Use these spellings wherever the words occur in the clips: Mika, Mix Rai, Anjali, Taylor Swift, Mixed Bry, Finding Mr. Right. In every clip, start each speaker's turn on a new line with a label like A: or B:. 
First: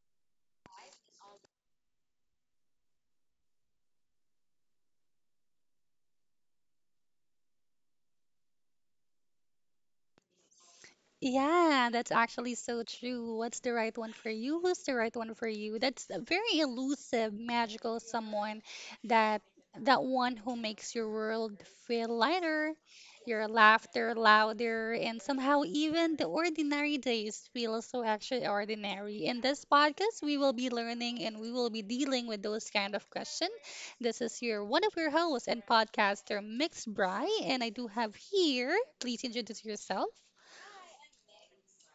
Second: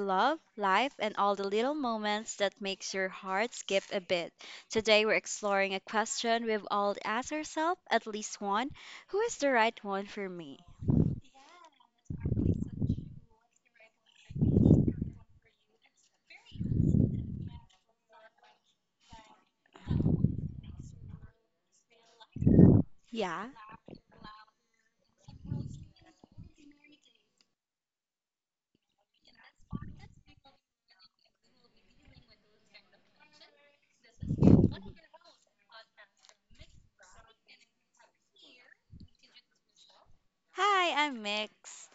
A: love, life, and all the little moments that makes your heart skip a beat. Today we're exploring a question we've all asked ourselves at least one, who is the right one for me?
B: Yeah, that's actually so true. What's the right one for you? Who's the right one for you? That's a very elusive, magical someone that that one who makes your world feel lighter,
A: Yeah.
B: your laughter louder, and somehow even the ordinary days feel so extraordinary. In this podcast, we will be learning and we will be dealing with those kind of questions. This is your one of your hosts and podcaster, Mixed Bry, and I do have here, please introduce yourself.
A: Hi, I'm Mix.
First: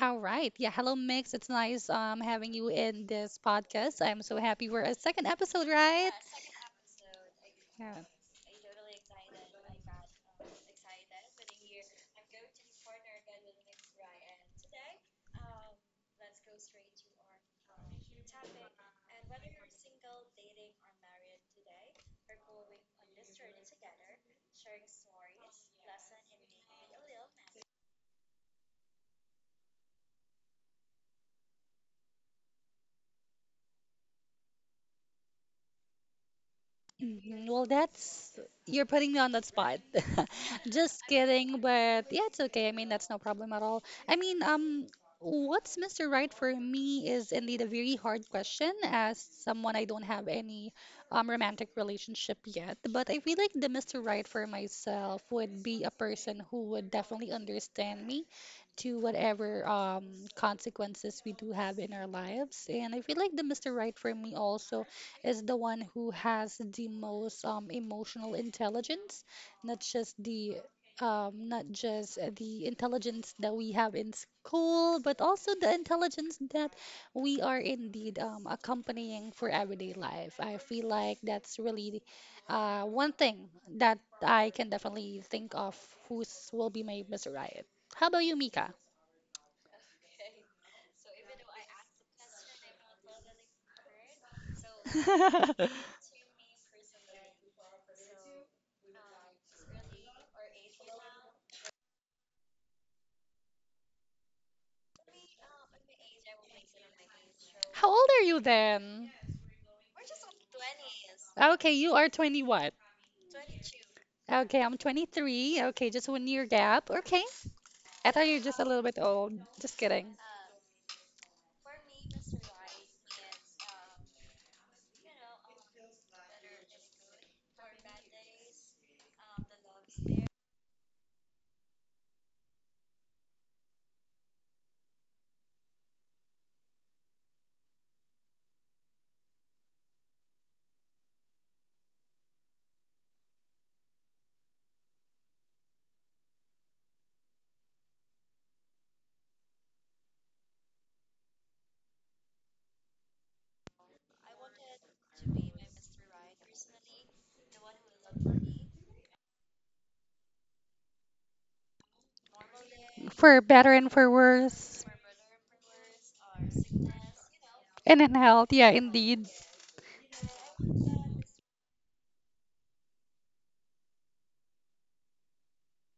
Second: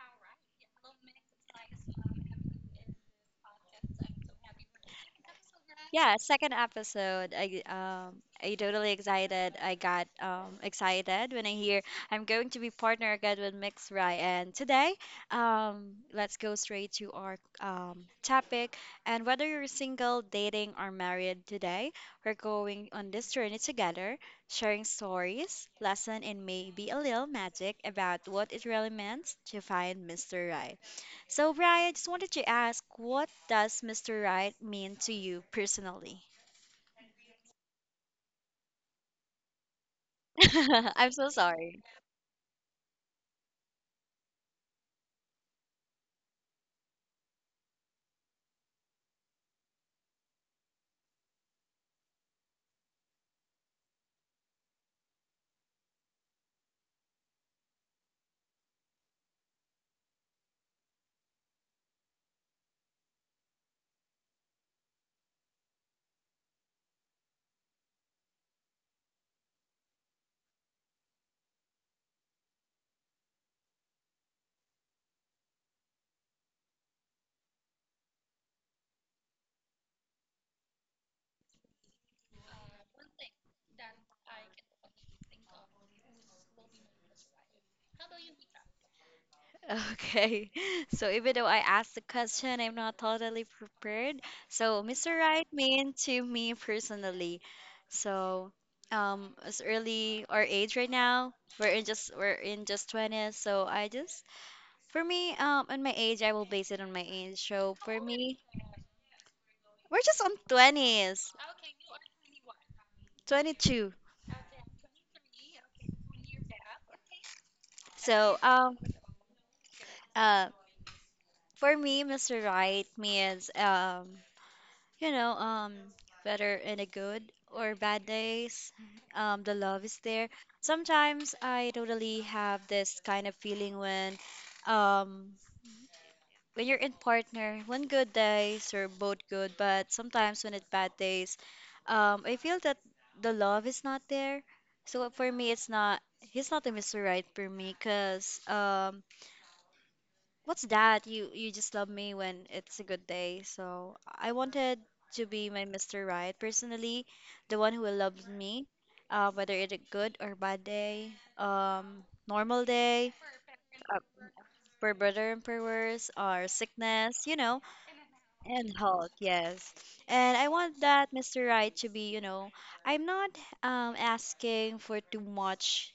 B: All right. Yeah. Hello, Mix. It's nice having you in this podcast. I'm so happy we're at second episode, right?
A: Yeah, second episode. I
B: Yeah.
A: um I totally excited. I got excited when I hear I'm going to be partner again with Mix Rai. And today, let's go straight to our topic. And whether you're single, dating, or married today, we're going on this journey together, sharing stories, lesson, and maybe a little magic about what it really means to find Mr. Right. So, Brian, I just wanted to ask, what does Mr. Right mean to you personally?
B: Mhm. Well, that's you're putting me on that spot. Just
A: I'm so
B: kidding,
A: sorry.
B: but yeah, it's okay. I mean, that's no problem at all. I mean, what's Mr. Right for me is indeed a very hard question as someone I don't have any romantic relationship yet, but I feel like the Mr. Right for myself would be a person who would definitely understand me to whatever consequences we do have in our lives. And I feel like the Mr. Right for me also is the one who has the most emotional intelligence, not just the not just the intelligence that we have in school, but also the intelligence that we are indeed accompanying for everyday life. I feel like that's really one thing that I can definitely think of who's will be my Mr. Riot. How about you, Mika?
A: Okay, so even though I asked the question, I'm not totally prepared. So, Mr. Right mean to me personally. So, as early our age right now, we're in just 20s. So I just for me, on my age, I will base it on my age. So
B: How
A: for
B: old are
A: me,
B: you then?
A: we're just on 20s,
B: Okay, you are 21.
A: 22.
B: Okay, I'm 23. Okay, just one year gap. Okay. I thought you're
A: So
B: just a little bit old. Just kidding.
A: uh, for me, Mr. Right means you know, whether in a good or bad days, the love is there. Sometimes I totally have this kind of feeling um when you're in partner, when good days are both good, but sometimes when it's bad days, I feel that the love is not there. So for me, it's not he's not the Mr. Right for me, cause what's that? You just love me when it's a good day. So I wanted to be my Mr. Right personally, the one who will love me, whether it's a good or bad day, normal day,
B: For better and
A: uh,
B: for worse.
A: per better and per worse, or sickness, you know.
B: And in health, yeah,
A: And Hulk,
B: indeed.
A: yes. And I want that Mr. Right to be, you know, I'm not asking for too much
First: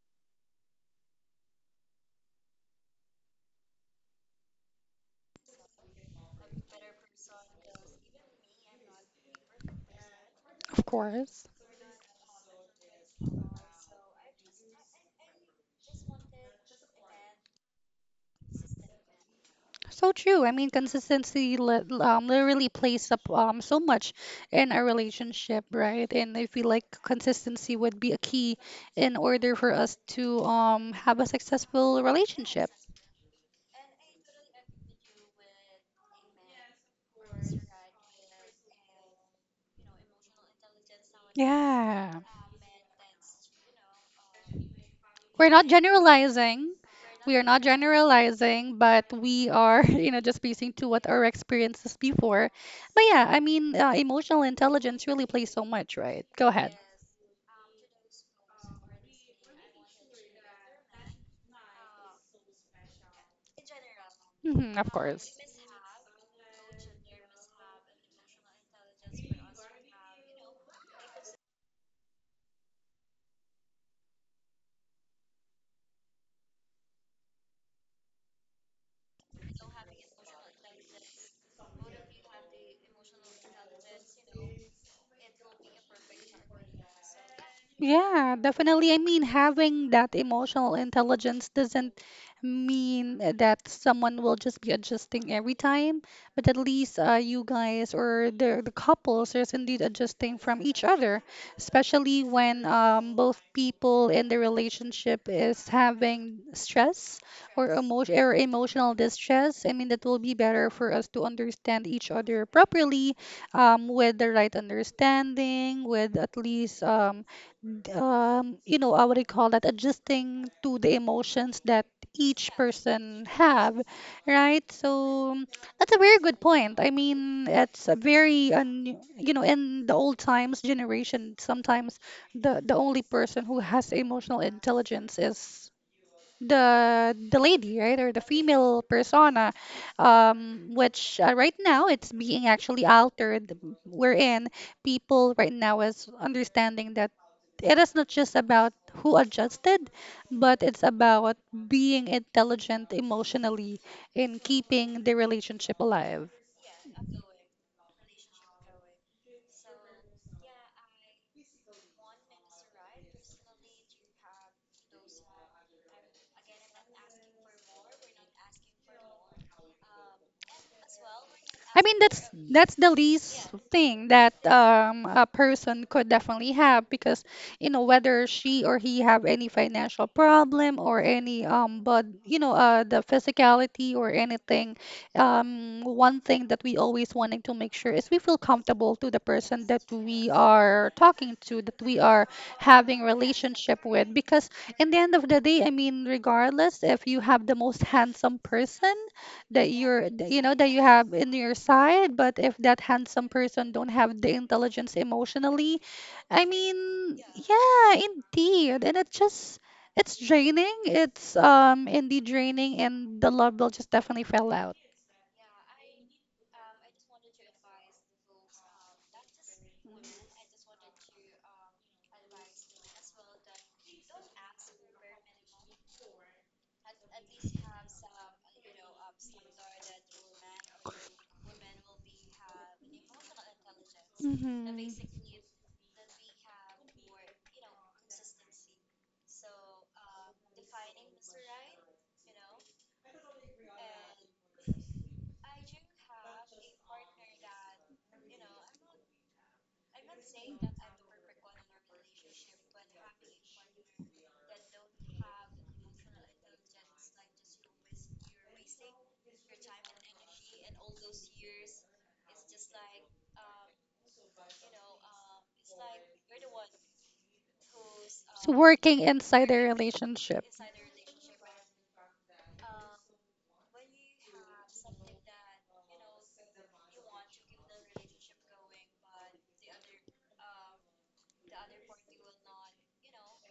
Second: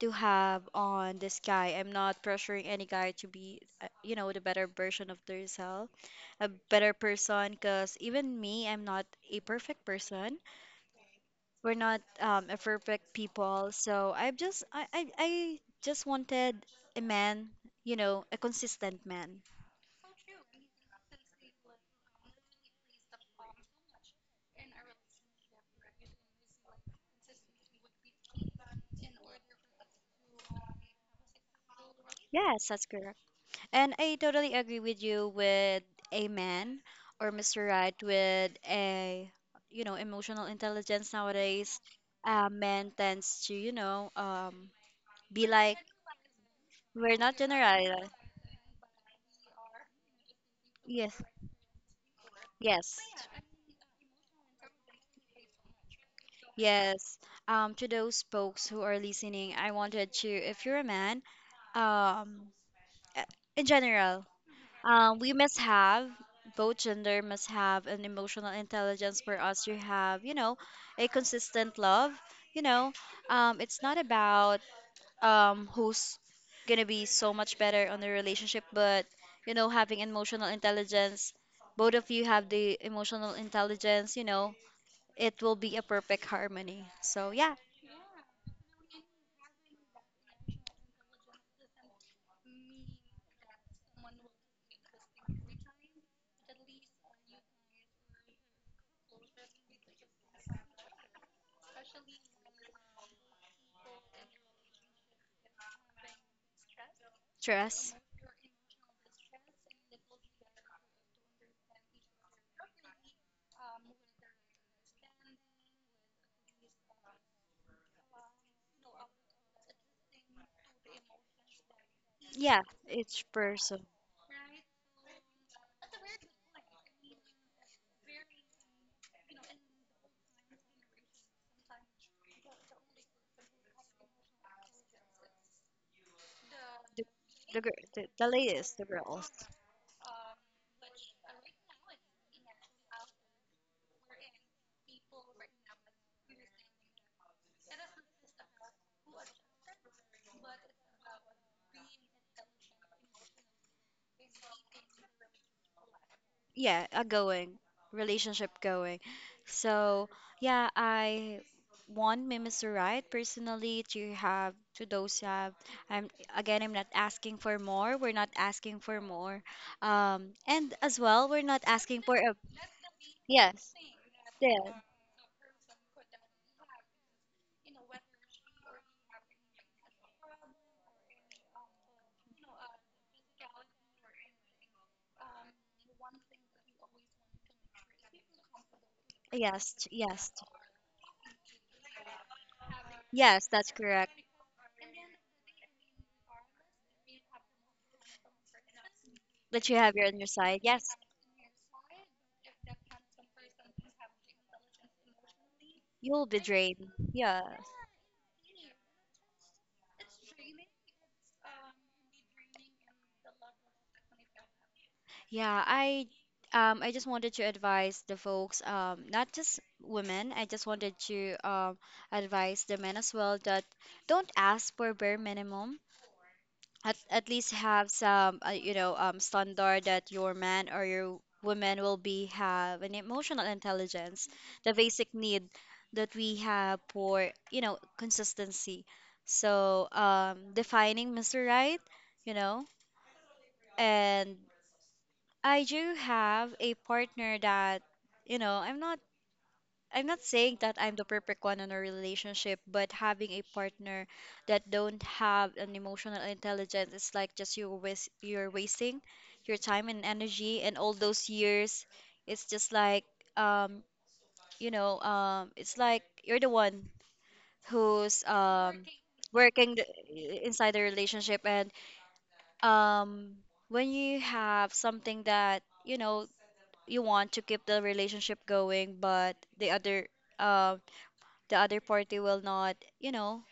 A: to have on this guy. I'm not pressuring any guy to be, you know, the better version of themselves, a better person. Because even me, I'm not a perfect person.
B: Of course.
A: We're not a perfect people. So I just, I just wanted a man, you know, a consistent man.
B: So true. I mean, consistency literally plays up so much in a relationship, right? And I feel like consistency would be a key in order for us to have a successful
A: Yes,
B: relationship.
A: that's correct. And I totally agree with you with a man or Mr. Right with a you know emotional intelligence nowadays.
B: Yeah.
A: Men tends to you know be
B: We're not
A: like
B: generalizing.
A: we're not
B: We are not
A: generalized.
B: generalizing, but we are, you know, just basing to what
A: Yes.
B: our experiences before.
A: Yes,
B: But yeah, I mean, emotional intelligence really plays so much, right? Go ahead.
A: yes. To those folks who are listening, I wanted to, if you're a man, um, uh, in general,
B: Hmm, of
A: We
B: course.
A: must have both gender must have an emotional intelligence for us to have, you know, a consistent love. You know, it's not about who's gonna be so much better on the relationship, but you know, having emotional intelligence, both of you have the emotional intelligence. You know, it will be a perfect harmony. So yeah,
B: Yeah, definitely. I mean, having that emotional intelligence doesn't mean that someone will just be adjusting every time, but at least you guys or the couples is indeed adjusting from each other, especially when both people in the relationship is having stress or
A: trust.
B: emotion or emotional distress. I mean, that will be better for us to understand each other properly, with the right understanding, with at least you know, I would recall that adjusting to the emotions that each
A: Yeah,
B: person
A: each
B: have,
A: person,
B: right? So that's a very good point. I mean, it's a very you know, in the old times generation, sometimes the only person who has emotional intelligence is the
A: the girl,
B: lady, right,
A: the,
B: or the
A: the ladies,
B: female
A: the girls.
B: persona, which right now it's being actually altered wherein people right now is understanding that it is not just about who adjusted, but it's about being intelligent emotionally in keeping the relationship alive.
A: Yeah, a going relationship going. So yeah, I want Mimis right personally to have to those have. I'm again, I'm not asking for more. We're not asking for more. And as well, we're not
B: I mean,
A: asking for
B: that's
A: a
B: that's the least
A: yes,
B: thing that
A: yeah,
B: a person could definitely have, because you know, whether she or he have any financial problem or any but you know, the physicality or anything, one thing that we always wanting to make sure is we feel comfortable to the person that
A: yes,
B: we
A: yes,
B: are talking to, that we are having
A: yes. That's
B: relationship
A: correct.
B: with, because in the end of the day, I mean, regardless if you have the most handsome person
A: That
B: that
A: you have your on your
B: you know,
A: side.
B: that you
A: Yes,
B: have in your side, but if that handsome person don't have the intelligence emotionally,
A: you'll be
B: I
A: drained.
B: mean,
A: Yeah.
B: yeah, indeed, and it just, it's draining, it's indeed draining, and the love will just definitely fell out.
A: Yeah, I just wanted to advise the folks, not just women. I just wanted to advise the men as well that don't ask for bare minimum. At least have some you know standard that your man or your woman will be have an emotional intelligence,
B: Mm-hmm.
A: the basic need that we have for you know consistency. So defining Mr. Right, you know, and I do have a partner that, you know, I'm not saying that I'm the perfect one in a relationship, but having a partner that don't have an emotional intelligence is like just you're wasting your time and energy and all those years. It's just like um, you know, it's like you're the one who's
B: So working inside their
A: working the,
B: relationship.
A: inside the relationship and um when you have something that you know you want to keep the relationship going, but uh, the other party will not, you know,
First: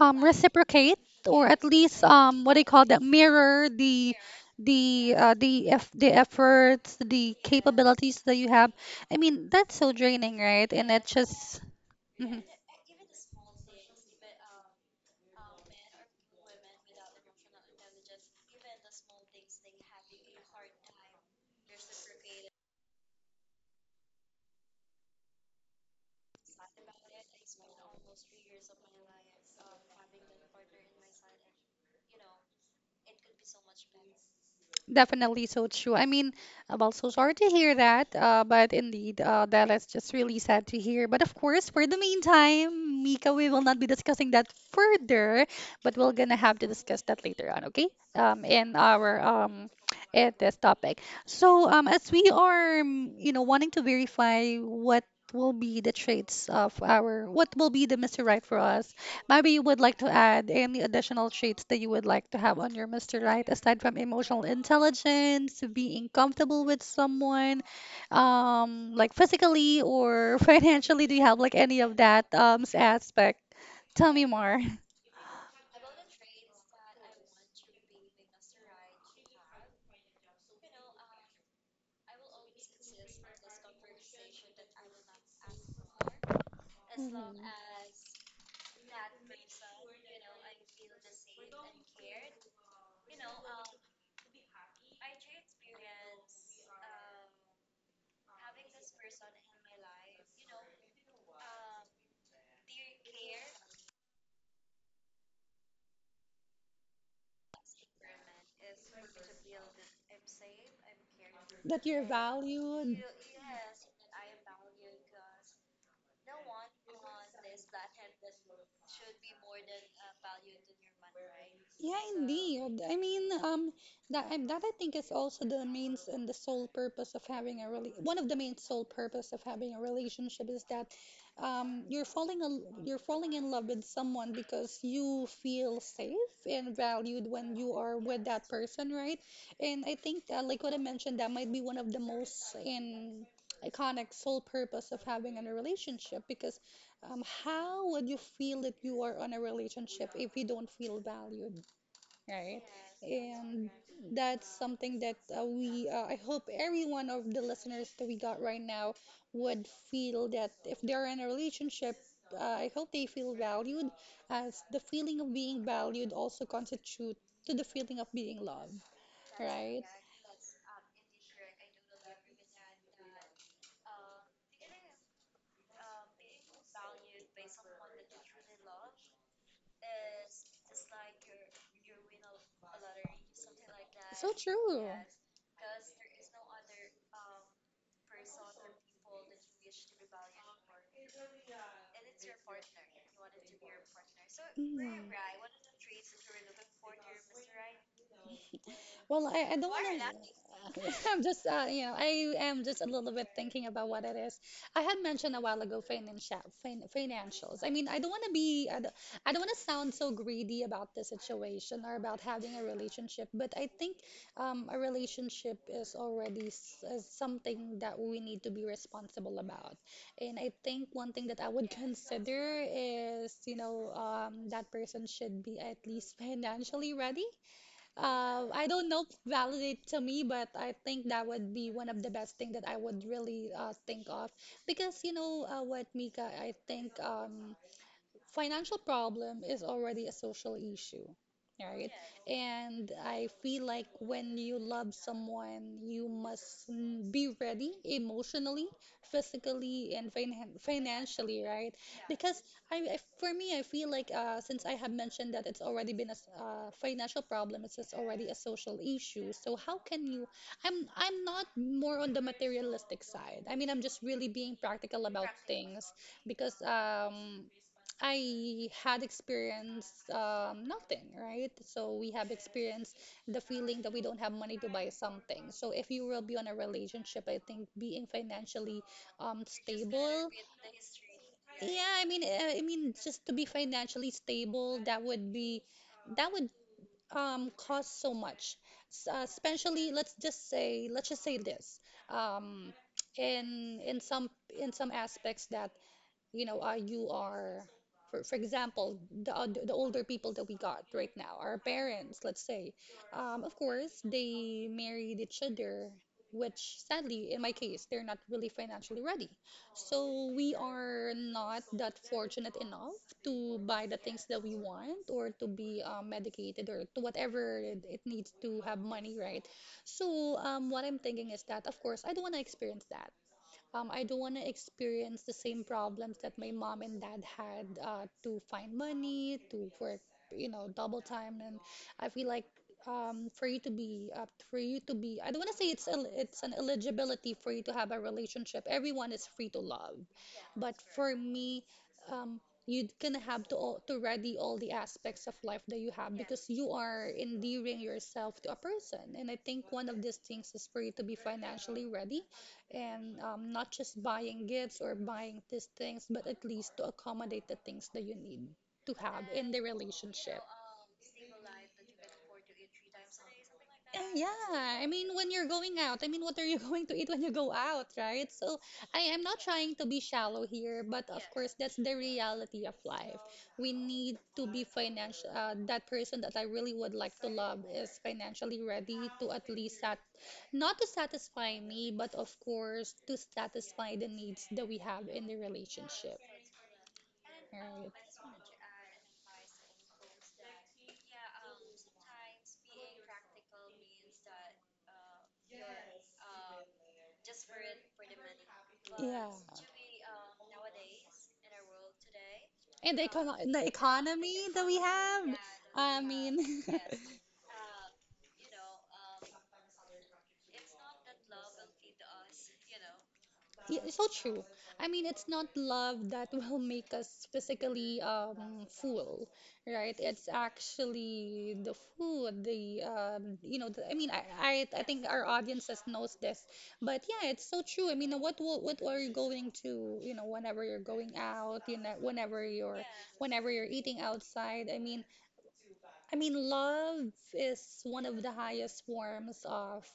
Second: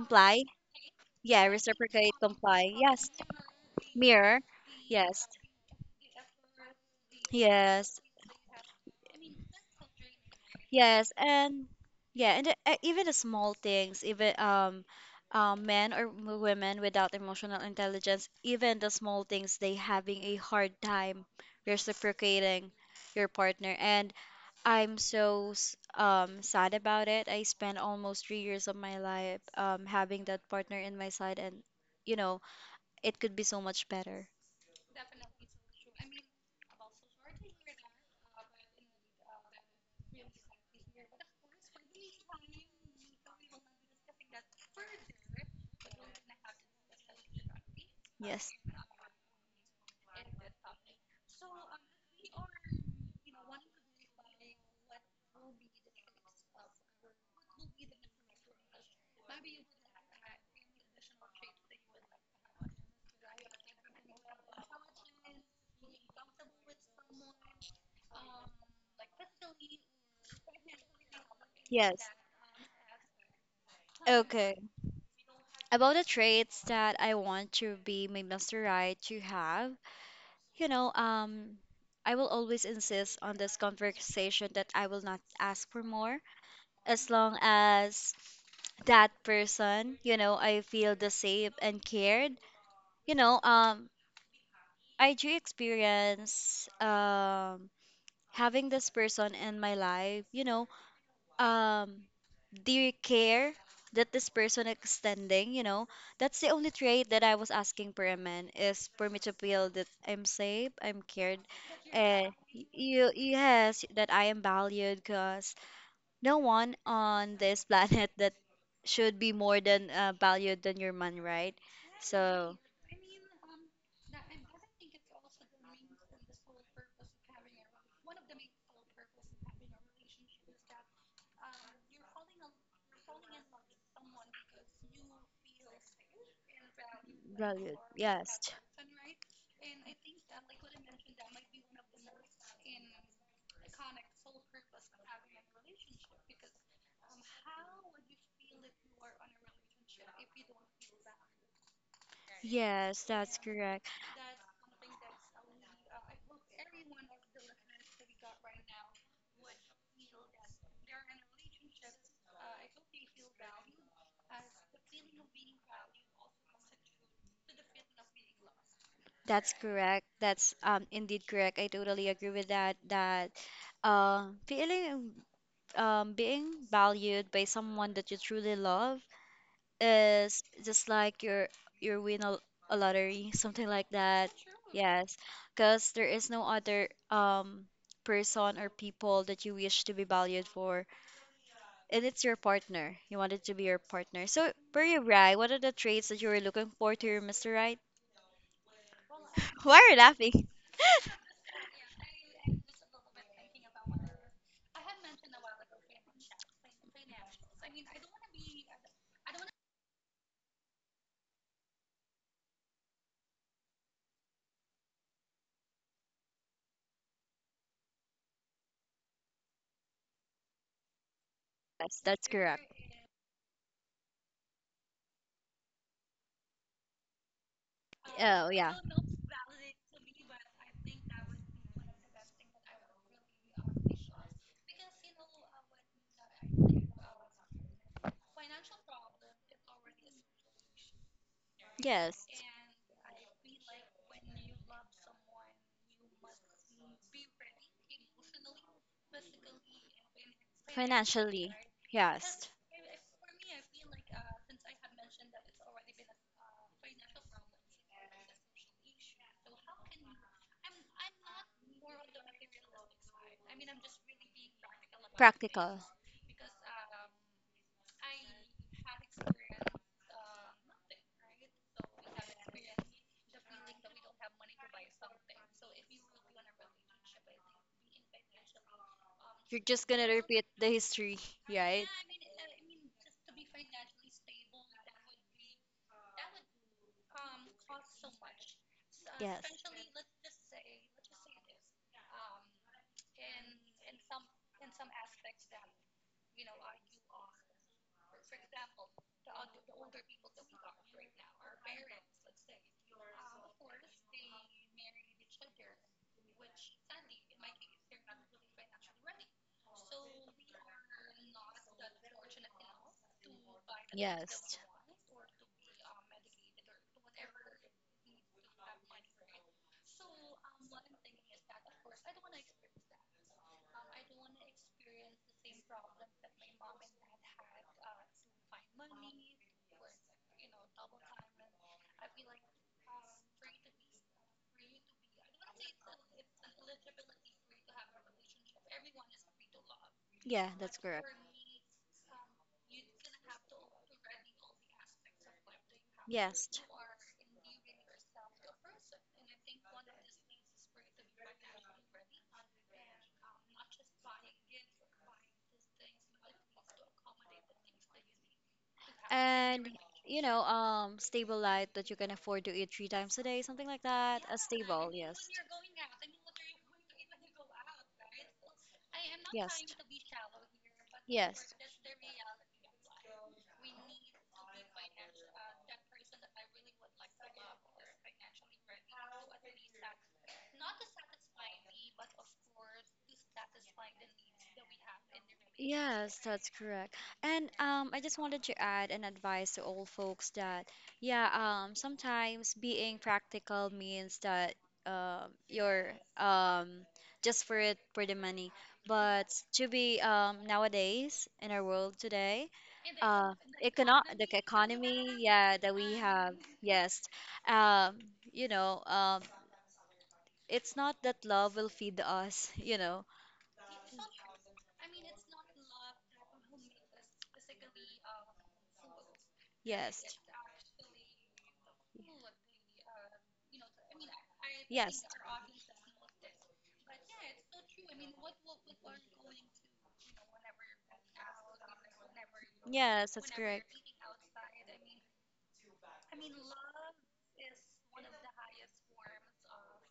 B: Reciprocate,
A: Yeah,
B: or at least
A: reciprocate,
B: what do you
A: comply.
B: call that,
A: Yes,
B: mirror the
A: mirror. Yes,
B: efforts, the
A: yes,
B: capabilities that you have. I mean, that's so draining, right? And it
A: yes,
B: just...
A: and yeah,
B: Mhm.
A: and even the small things, even men or women without emotional intelligence, even the small things, they having a hard time reciprocating your partner, and I'm sad about it. I spent almost three years of my life having that partner in my side, and you know, it could be so much better.
B: Definitely so true. I mean, I'm also sorry to hear that, but indeed, that is just really sad to hear. But of course, for the meantime, Mika, we will not be discussing that further, but we're gonna have to discuss that later on, okay?
A: Yes.
B: In this topic. So, as we are, you know, wanting to verify what will be the traits of our, what will be the Mr. Right for us. Maybe you would like to add any additional traits that you would like to have on your Mr. Right, aside from emotional intelligence, being comfortable with someone, like physically or financially. Do you have like any of
A: Yes.
B: that aspect? Tell me
A: Okay.
B: more.
A: About the traits that I want to be my master right to have, you know, I will always insist on this conversation that I will not ask for more as long
B: Mhm.
A: as that person, you know, I feel the safe and cared. You know, I do experience having this person in my life, you know, um the care that this person extending, you know, that's the only trait that I was asking for a man is for me to feel that I'm safe, I'm cared,
B: That you're
A: and
B: valued.
A: you yes, that I am valued because no one on this planet that should be more than valued than your man, right?
B: Yeah,
A: So
B: indeed. I mean, that I think is also the main and the sole purpose of having a really one of the main sole purpose of having a relationship is that you're you're falling in love with someone because you feel safe and valued when you
A: valued,
B: are with that
A: yes.
B: person, right? And I think that, like what I mentioned, that might be one of the most in iconic sole purpose of having a relationship because how would you feel that you are on a relationship if you don't feel valued, right?
A: Yes, that's
B: And
A: correct.
B: that's something that I hope every one of the listeners that we got right now would feel that if they're in a relationship, I hope they feel valued, as the feeling of being valued also constitute to the feeling of being loved,
A: That's
B: right?
A: correct. That's indeed correct. I totally agree with that. That feeling being valued by someone that you truly love is just like you're win a lottery, something like that.
B: So true.
A: Yes, because there is no other person or people that you wish to be valued for, and it's your partner. You want it to be your partner. So, for you,
B: Mm.
A: Rai, what are the traits that you were looking for to your Mr. Right?
B: Well, I don't
A: Why are
B: want
A: you
B: to.
A: laughing?
B: I'm just, you know, I am just a little bit thinking about what it is. I had mentioned a while ago financial, financials. I mean, I don't want to be, I don't want to sound so greedy about the situation or about having a relationship, but I think a relationship is already s is something that we need to be responsible about. And I think one thing that I would
A: Yes, that's
B: consider
A: correct.
B: is, you know, that person should be at least financially ready,
A: Oh,
B: I
A: yeah.
B: don't know, validate to me, but I think that would be one of the best thing that I would really think of, because you know, what, Mika, I think financial problem is already a social issue, right?
A: Yes.
B: And I feel like when you love someone, you must be ready emotionally, physically, and financially,
A: Financially.
B: right? Because
A: Yes.
B: for me, I feel like since I have mentioned that it's already been a financial problem, it's just already a social issue. So how can you? I'm not more on the materialistic side. I mean, I'm just really being practical about
A: Practical.
B: things because I had experienced nothing, right? So we have experienced the feeling that we don't have money to buy something. So if you will be on a relationship, I think being financially
A: You're just gonna
B: stable,
A: repeat the history, right?
B: yeah, I mean, just to be financially stable, that would be, that would cost so much.
A: Yes.
B: Especially, let's just say this. Um, in in some in some aspects that you know, for example, the older people that we got right now, our parents, let's say, of course, they married each other, which sadly, in my case, they're not really financially ready. So we are not that fortunate enough to buy the things that we
A: Yes.
B: want or to be medicated or to whatever it needs to have money, right? So what I'm thinking is that, of course, I don't want to experience that. I don't want to experience the same problems that my mom and dad had to find money, to work, you know, double time. And I feel like for you to be, I don't want to say it's it's an eligibility for you to have a relationship. Everyone is free to love.
A: Yeah,
B: But
A: that's correct.
B: for me, um, you gonna have to all, to ready all the aspects of life that you have because
A: Yes.
B: you are endearing yourself to a person. And I think one of these things is for you to be financially ready, and not just buying gifts or buying these things, but at least to accommodate the things that you need to have in the
A: And you
B: relationship.
A: know, stable light that you can afford to eat three times a day, something like
B: Eh,
A: that. A
B: yeah, I
A: stable,
B: mean,
A: yes.
B: when you're going out, I mean, what are you going to eat when you go out, right? So I am not
A: Yes.
B: trying to be shallow here, but of course,
A: Yes.
B: that's the reality of life. We need to be financial. That person that I really would like to love is financially ready to at least sat not to satisfy me, but of course, to satisfy the needs that we have in the relationship,
A: Yes, that's correct. And I just wanted to
B: right?
A: add an advice to all folks that, yeah, sometimes being practical means that you're um, just for it for the money.
B: Yeah.
A: But to be nowadays in our world today,
B: And the
A: uh, econo the
B: economy that we
A: economy,
B: have,
A: yeah, that
B: I
A: we have,
B: mean,
A: yes, um, you know, it's not that love will feed us, you know.
B: yeah, it's so true. I mean, it's not love that will make us physically full, right?
A: Yes.
B: It's actually the food, the you know, the, I mean, I think
A: Yes.
B: our audiences knows this, but yeah, it's so true. I mean, what are you going to, whenever you're going out, whenever you're
A: Yes, that's
B: whenever you're
A: correct.
B: eating outside, I mean. I mean, love is one of the highest forms of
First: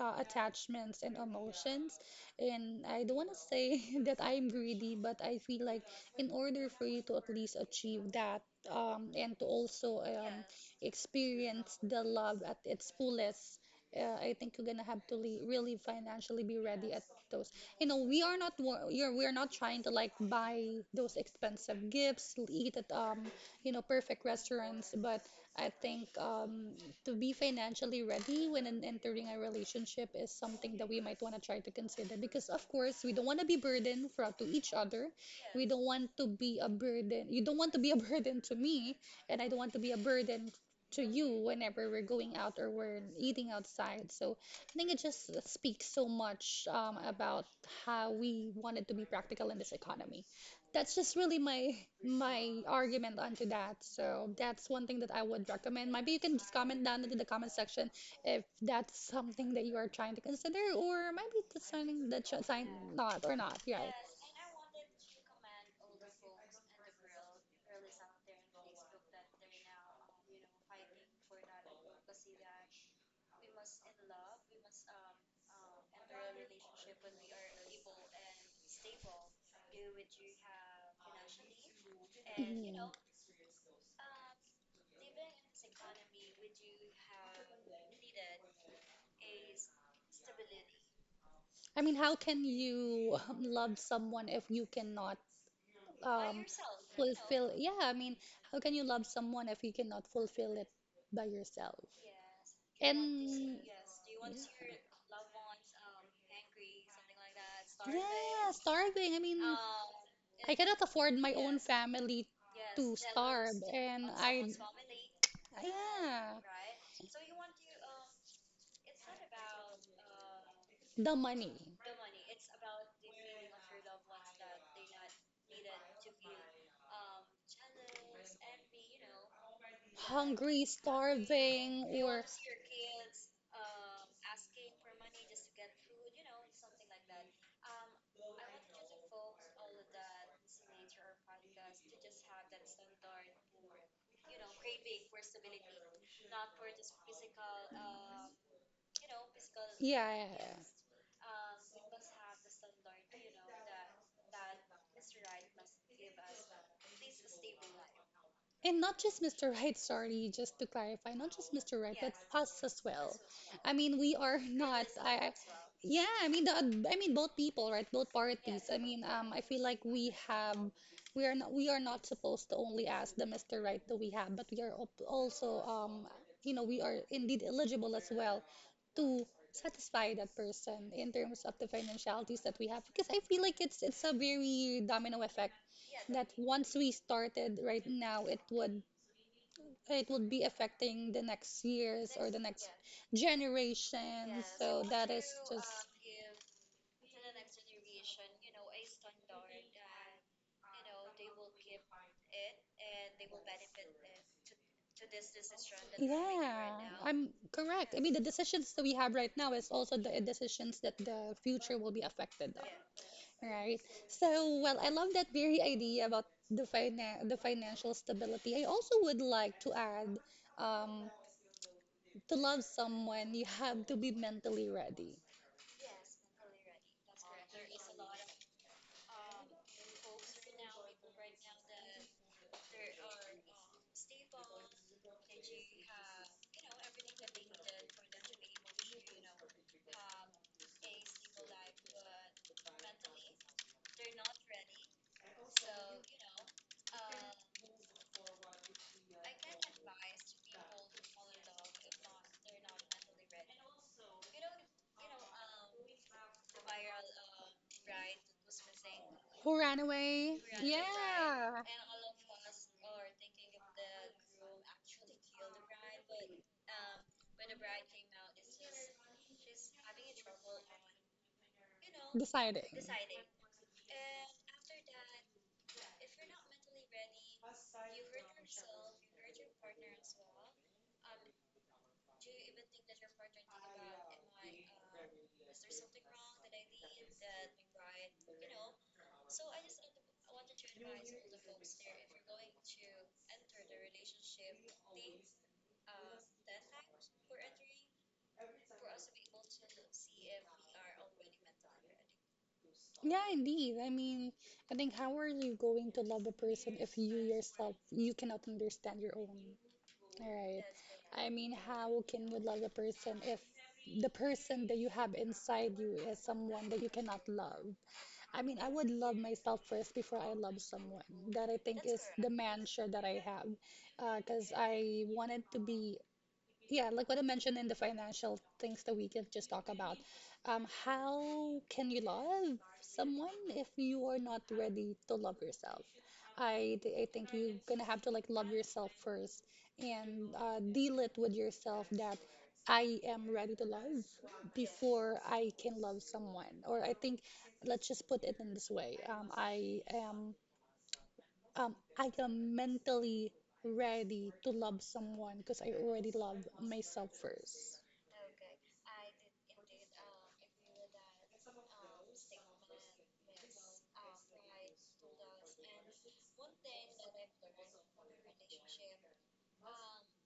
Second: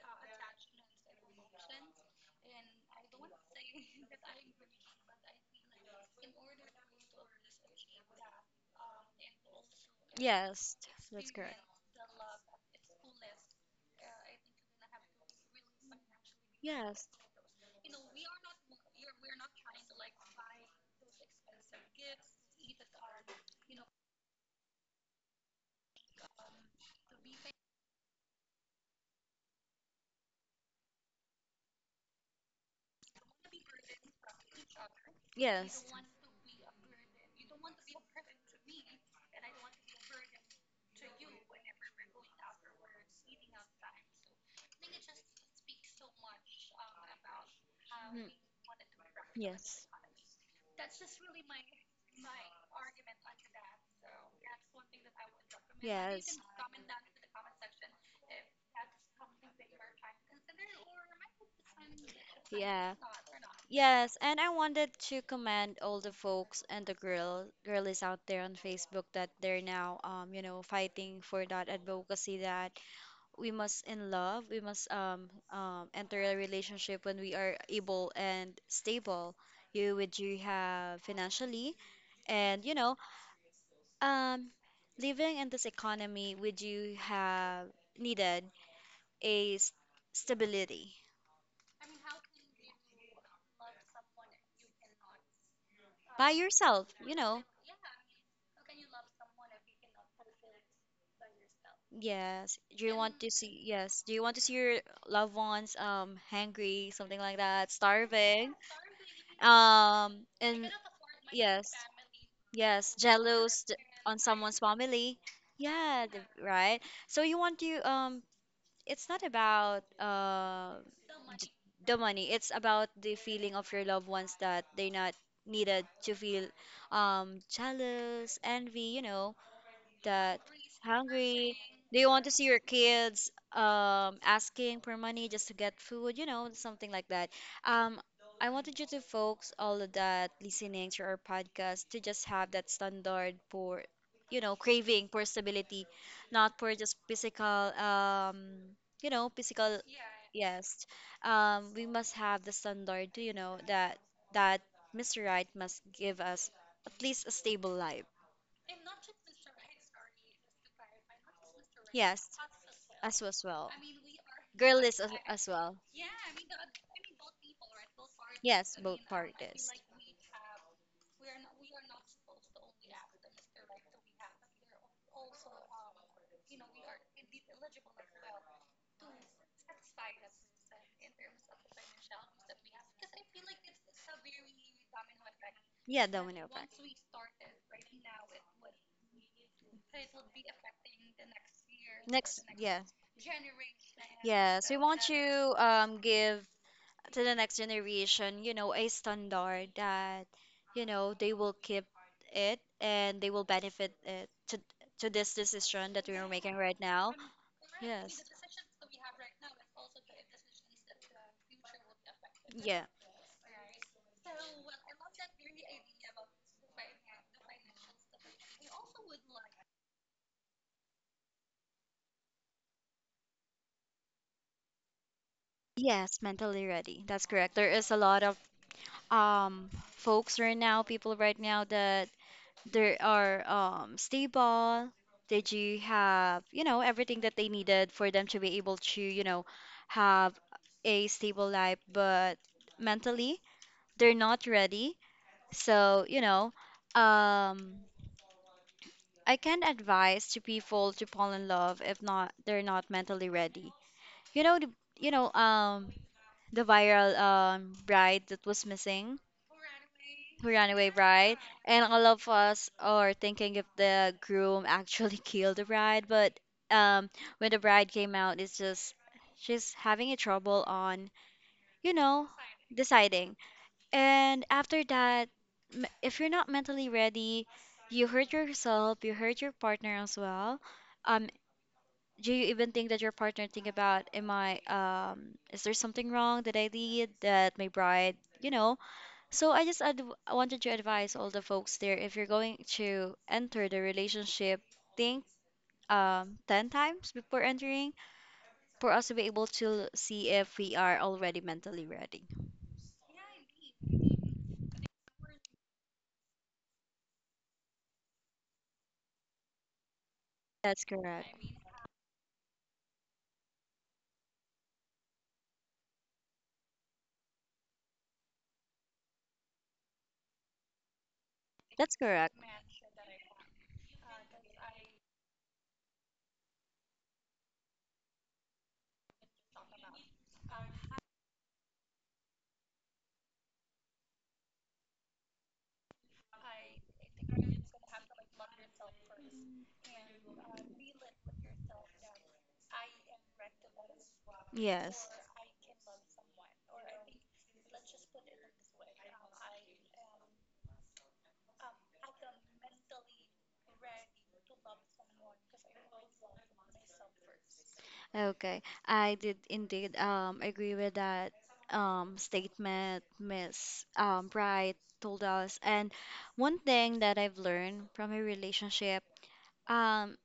B: attachments and emotions. And I don't want to say that I'm greedy, but I feel like in order for you to at least achieve that and to also
A: Yes, that's correct.
B: experience the love at its fullest, I think you're gonna have to really financially be ready at
A: Yes,
B: those. You know, we are not wa- you're, we're not trying to like buy those expensive gifts, eat at perfect restaurants, but I think to be financially ready when entering a relationship is something that we might want to try to consider because, of course, we don't want to be burdened to each other. We don't
A: yes.
B: want to be a burden. You don't want to be a burden to me, and I don't want to be a burden to you whenever we're going out or we're eating outside. So I think it just speaks so much about how
A: Mhm.
B: we wanted to be practical in this
A: Yes.
B: economy. That's just really my argument onto that. So that's one thing that I would recommend. Maybe you can
A: Yes.
B: just comment down into the comment section if that's something that you are trying to consider, or maybe that's something that you're trying
A: Yeah.
B: not or not. Yeah.
A: Yes, and I wanted to commend all the folks and the girlies out there on Facebook that they're now you know fighting for that advocacy that we must in love, we must enter a relationship when we are able and stable. You with you have financially and you
B: Mhm.
A: know um, living in this economy, would you have needed a s- stability
B: I mean, how can you love someone if you cannot
A: by
B: um,
A: yourself, you know?
B: fulfill? Yeah, I mean, how can you love someone if you cannot fulfill it by yourself?
A: Yes. Do you want to
B: And
A: see,
B: yeah,
A: yes, do you want to see your loved ones hungry, something like that,
B: yeah,
A: starving?
B: starving. I mean, I
A: And
B: cannot afford my own, yes,
A: yes.
B: family to
A: Yes,
B: starve, and
A: on
B: I, yes,
A: someone's family. Yeah,
B: yeah,
A: the- right. So you want to it's not about
B: the money,
A: d-
B: yes,
A: the money. It's about the feeling of your loved ones that they're not needed to feel jealous, envy, you know that
B: hungry,
A: hungry.
B: starving,
A: Do you
B: or
A: want to see your kids asking for money just to get food? You know, something like that. Um, I wanted you to folks all of that listening to our podcast to just have that standard for, you know, craving for stability, not for just physical, um, you know, physical.
B: yeah,
A: Yes, we must have the standard, you know, that Mr. Right must give us at least a stable life.
B: and not just Mr. Right, sorry, just to clarify, not just Mr. Right, but
A: Yes,
B: us as well.
A: as well.
B: I mean, we are not. I
A: As well.
B: yeah, I mean the I mean both people, right? Both parties. I mean, I feel like we are not supposed to only ask the Mr. Right that we have, but we are also we are indeed eligible as well to satisfy that person in terms of the financialities that we have because I feel like it's a very domino effect
A: Yeah,
B: that once we started right now it would be affecting the next years or the next generation. So that is just,
A: give to the next generation, you know, a standard that, you know, they will keep it and they will benefit it to this decision that we are making
B: yeah,
A: right now.
B: I'm correct. I mean, the
A: Yes.
B: decisions that we have right now is also the decisions that the future will be affected of,
A: Yeah.
B: right? So, well, I love that very idea about the financial stability. I also would like to add, um, to love someone, you have to be mentally ready.
A: Yes, mentally ready. That's correct. There is a lot of um folks right now, people right now that there are stable. Did you have, you know, everything that they needed for them to be able to, you know, have a stable life, but mentally they're not ready. So, you know, um I can advise to people to fall in love if not they're not mentally ready. You know, you know, the viral bride that was missing,
B: Who ran away?
A: who ran away bride,
B: Yeah.
A: and all of us are thinking if the groom actually killed the bride. But um, when the bride came out, it's just she's having a trouble on, you know,
B: Deciding.
A: deciding. And after that, if you're not mentally ready, you hurt yourself, you hurt your partner as well. Um, do you even think that your partner think about am I is there something wrong that I did that my bride you know so i just ad- I wanted to advise all the folks there, if you're going to enter the relationship, think 10 times before entering, for us to be able to see if we are already mentally ready.
B: Yeah, indeed. I mean, I think how are you going to love a person if you yourself you cannot understand your own? All right.
A: That's correct.
B: I mean, how can you love a person if the person that you have inside you is someone that you cannot love? I mean, I would love myself first before I love someone. That I think
A: That's
B: is the
A: correct.
B: mantra that I have, because I wanted to be, yeah, like what I mentioned in the financial things that we did just talk about. How can you love someone if you are not ready to love yourself? I think you're gonna have to like love yourself first and deal it with yourself that I am ready to love
A: Yes.
B: before I can love someone. Or I think let's just put it in this way. I am mentally ready to love someone because I already love myself first.
A: Okay, I did indeed agree with that statement Miss Bright told us. And one thing that I've learned from a relationship, um,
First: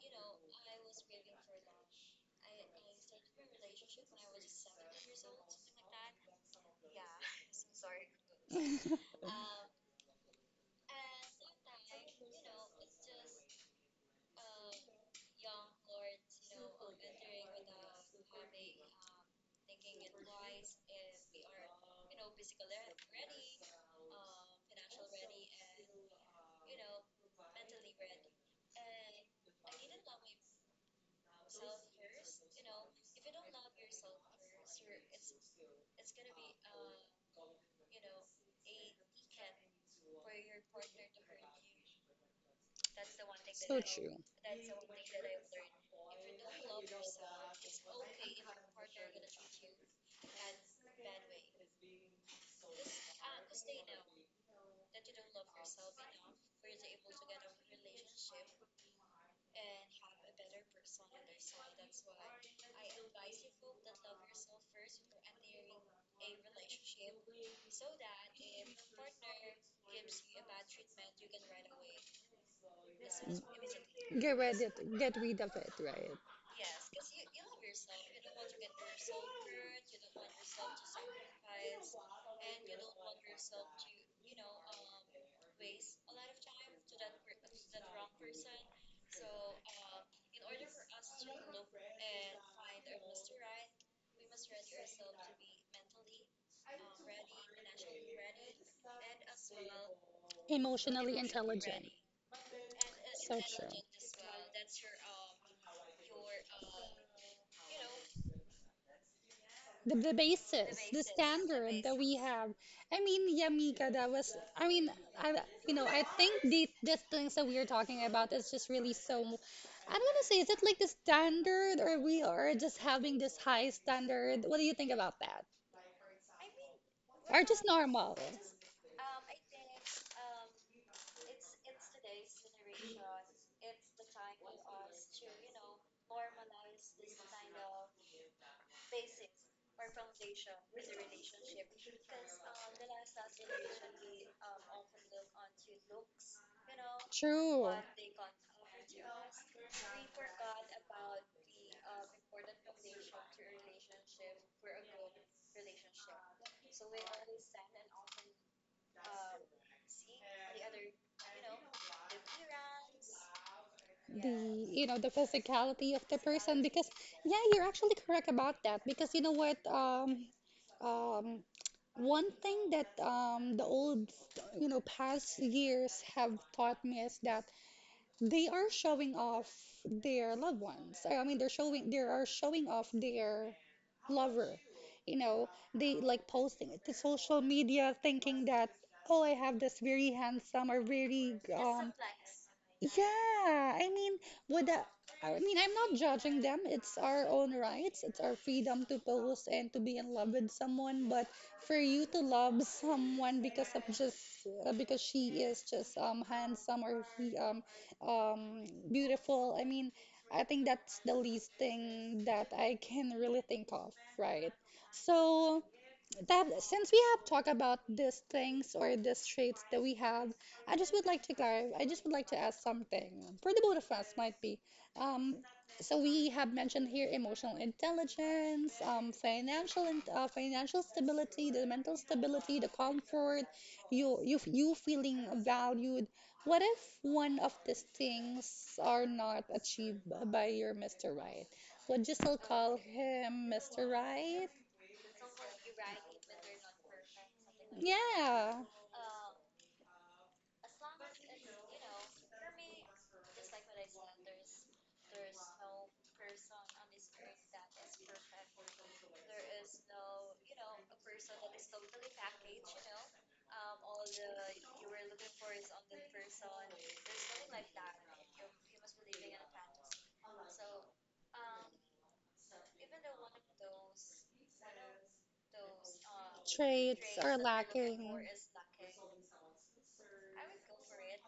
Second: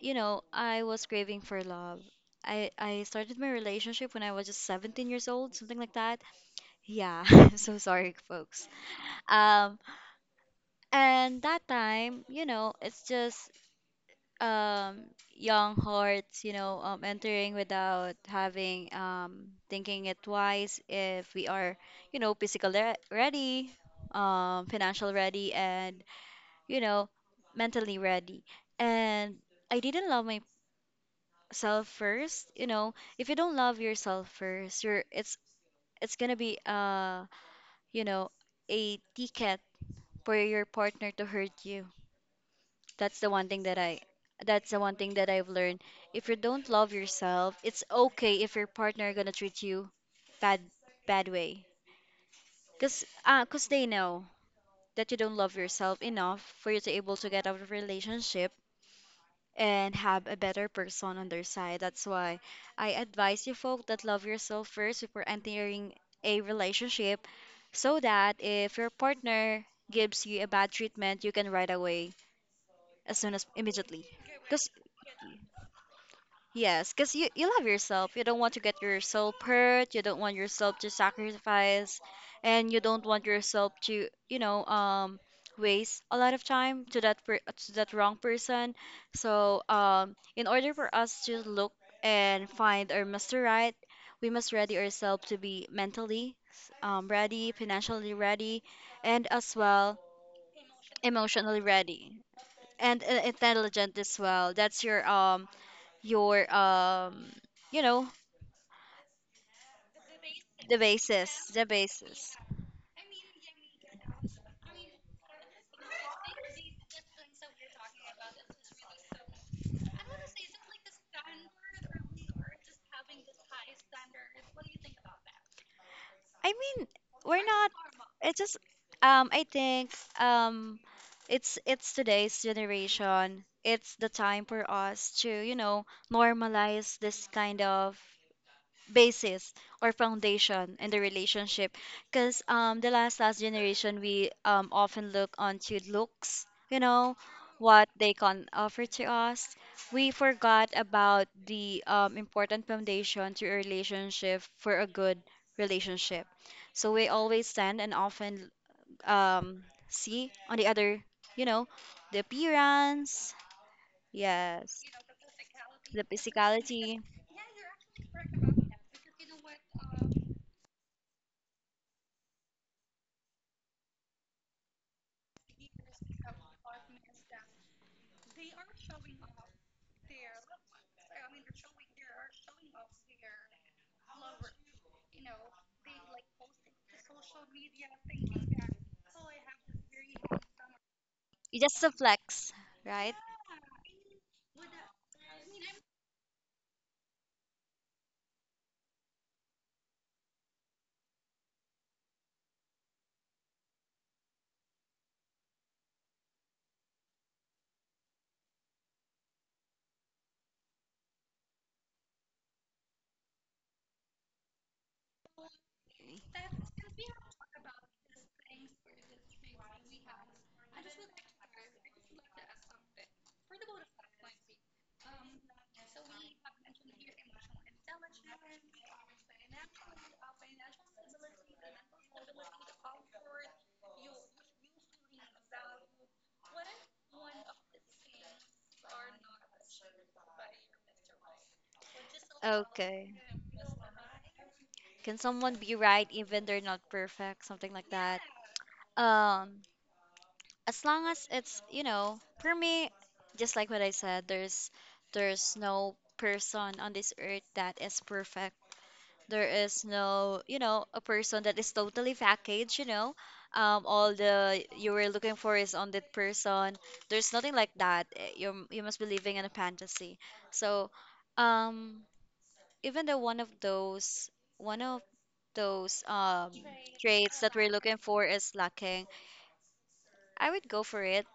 A: I was craving for love. I started my relationship when I was just 17 years old, something like that. Yeah, so sorry, folks. Um, and that time, you know, it's just um young hearts, you know, entering without having thinking it twice if we are, you know, physical ready, financial ready, and, you know, mentally ready. And I didn't love myself first. You know, if you don't love yourself first, you're it's gonna be you know, a ticket for your partner to hurt you. That's the one thing that
B: So
A: I
B: true.
A: that's the one thing that I've learned. If you don't love yourself, it's okay if your partner gonna treat you bad bad way. Cause cause they know that you don't love yourself enough for you to able to get out of relationship and have a better person on their side. That's why I advise you folk that love yourself first before entering a relationship, so that if your partner gives you a bad treatment, you can right away, as soon as immediately.
B: Mm. Get rid of it, right?
A: Yes, because you love yourself. You don't want to get your soul hurt. You don't want yourself to sacrifice, and you don't want yourself to, you know, waste a lot of time to that per to that wrong person. So, in order for us to look and find our Mr. Right, we must ready ourselves to be mentally, ready, financially ready, and as well
B: Emotionally
A: emotionally
B: intelligent.
A: ready, and
B: So true.
A: intelligent as well. That's your you know
B: The
A: the
B: basis, the standard that we
A: basis.
B: have. I mean, Yamika, that was, I mean, I, I think the things that we are talking about is just really so, I don't want to say, is it like the standard or we are just having this high standard? What do you think about that?
A: I mean, we're
B: Or just
A: not,
B: normal?
A: it's just, I think, um it's today's generation, it's the time for us to, you know, normalize this kind of basis or foundation in the relationship. Because the last last generation, we often look onto looks, you know,
B: True.
A: what they can offer to us. We forgot about the important foundation to a relationship for a good relationship. So we always tend and often um see on the other, you know, the appearance.
B: The,
A: Yes,
B: you know, the physicality
A: the
B: of the person because,
A: physicality.
B: yeah, you're actually correct about that because you know what, um, one thing that the old, you know, past years have taught me is that they are showing off their loved ones. I mean, they are showing off their lover. You know, they like posting it to social media, thinking that, oh, I have this very handsome or very
A: It's just a flex, right?
B: yeah, I mean, would that, I mean, I'm not judging them. It's our own rights. It's our freedom to post and to be in love with someone. But for you to love someone because of just because she is just handsome or he um beautiful. I mean, I think that's the least thing that I can really think of, right? So. That since we have talked about these things or these traits that we have, I just would like to clarify. I just would like to ask something for the both of us, might be. Um, so we have mentioned here emotional intelligence, financial stability, the mental stability, the comfort, you feeling valued. What if one of these things are not achieved by your Mr. Right? Would you still call
A: Okay.
B: him Mr. Right?
A: Can someone be right even they're not perfect? Something like that.
B: Yeah,
A: Um, as long as it's, you know, for me, just like what I said, there's no person on this earth that is perfect. There is no, you know, a person that is totally packaged, you know. All the you were looking for is on that person. There's nothing like that. Eh, You must be living in a fantasy. So, um, even though one of those
B: traits
A: traits
B: are
A: that we're looking
B: lacking.
A: for is lacking, I would go for it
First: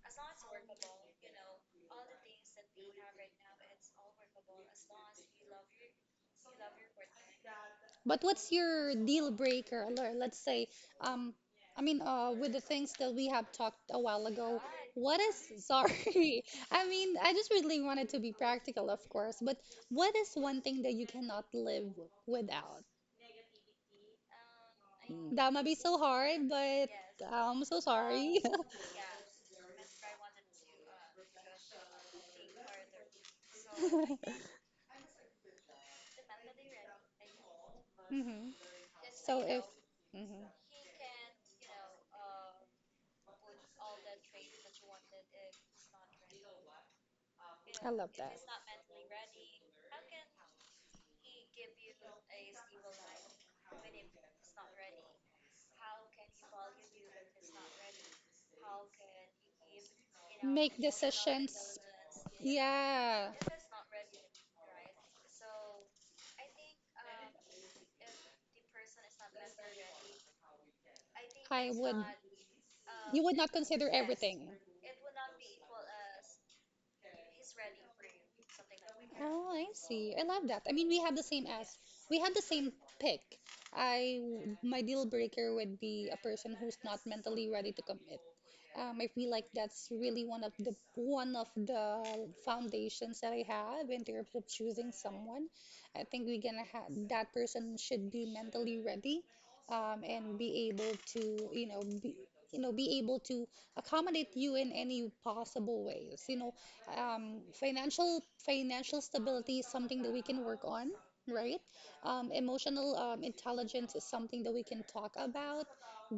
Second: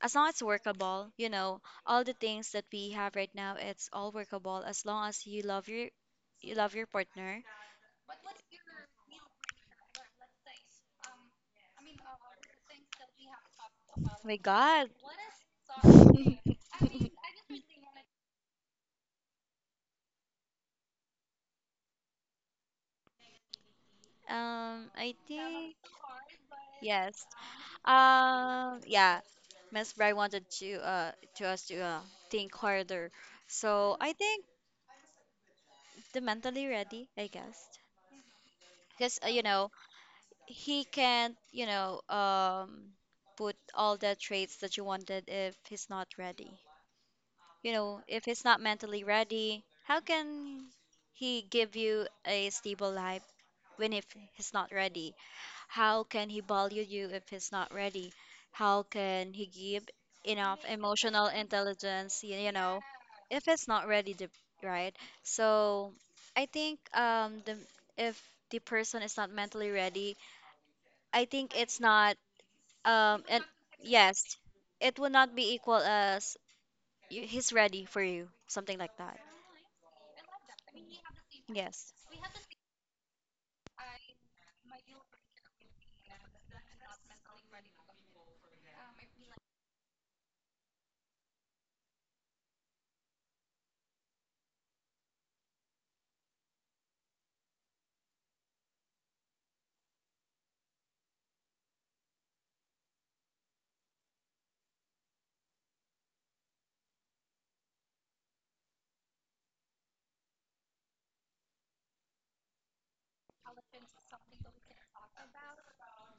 A: as long as it's workable. You know, all the things that we have right now, it's all workable as long as you love your, you love your partner.
B: But what's your deal breaker? Or let's say, um, I mean, with the things that we have talked a while
A: My
B: ago,
A: God.
B: what is, sorry, I mean, I just really wanted to be practical, of course, but what is one thing that you cannot live without?
A: I
B: That might be
A: think,
B: so hard, but
A: yes.
B: I'm so sorry.
A: Yeah, Miss Bry wanted to us to think harder. So I think the mentally ready, I guess,
B: Hmm.
A: because
B: So
A: you
B: if,
A: know,
B: mhm.
A: he can't, you know, put all the traits that you wanted if he's not ready. You
B: I
A: know,
B: love
A: if
B: that.
A: he's not mentally ready, how can he give you a stable life when if he's not ready? How can he value you if he's not ready? How can he give enough
B: Make
A: emotional
B: decisions.
A: intelligence, you know,
B: Yeah,
A: if it's not ready to, right? So I think the, if the person is not mentally ready, I think
B: I
A: it's
B: would.
A: not,
B: You would
A: and
B: not consider
A: yes,
B: everything.
A: it will not be equal as he's ready for you, something like that.
B: Oh, I see. I love that. I mean,
A: Yes.
B: we have the same pick. I My deal breaker would be a person who's not mentally ready to commit. I feel like that's really one of the foundations that I have in terms of choosing someone. I think we're gonna have that person should be mentally ready, and you know, be, be able to accommodate you in any possible ways. You know, financial stability is something that we can work on, right? Emotional intelligence is something that we can talk about.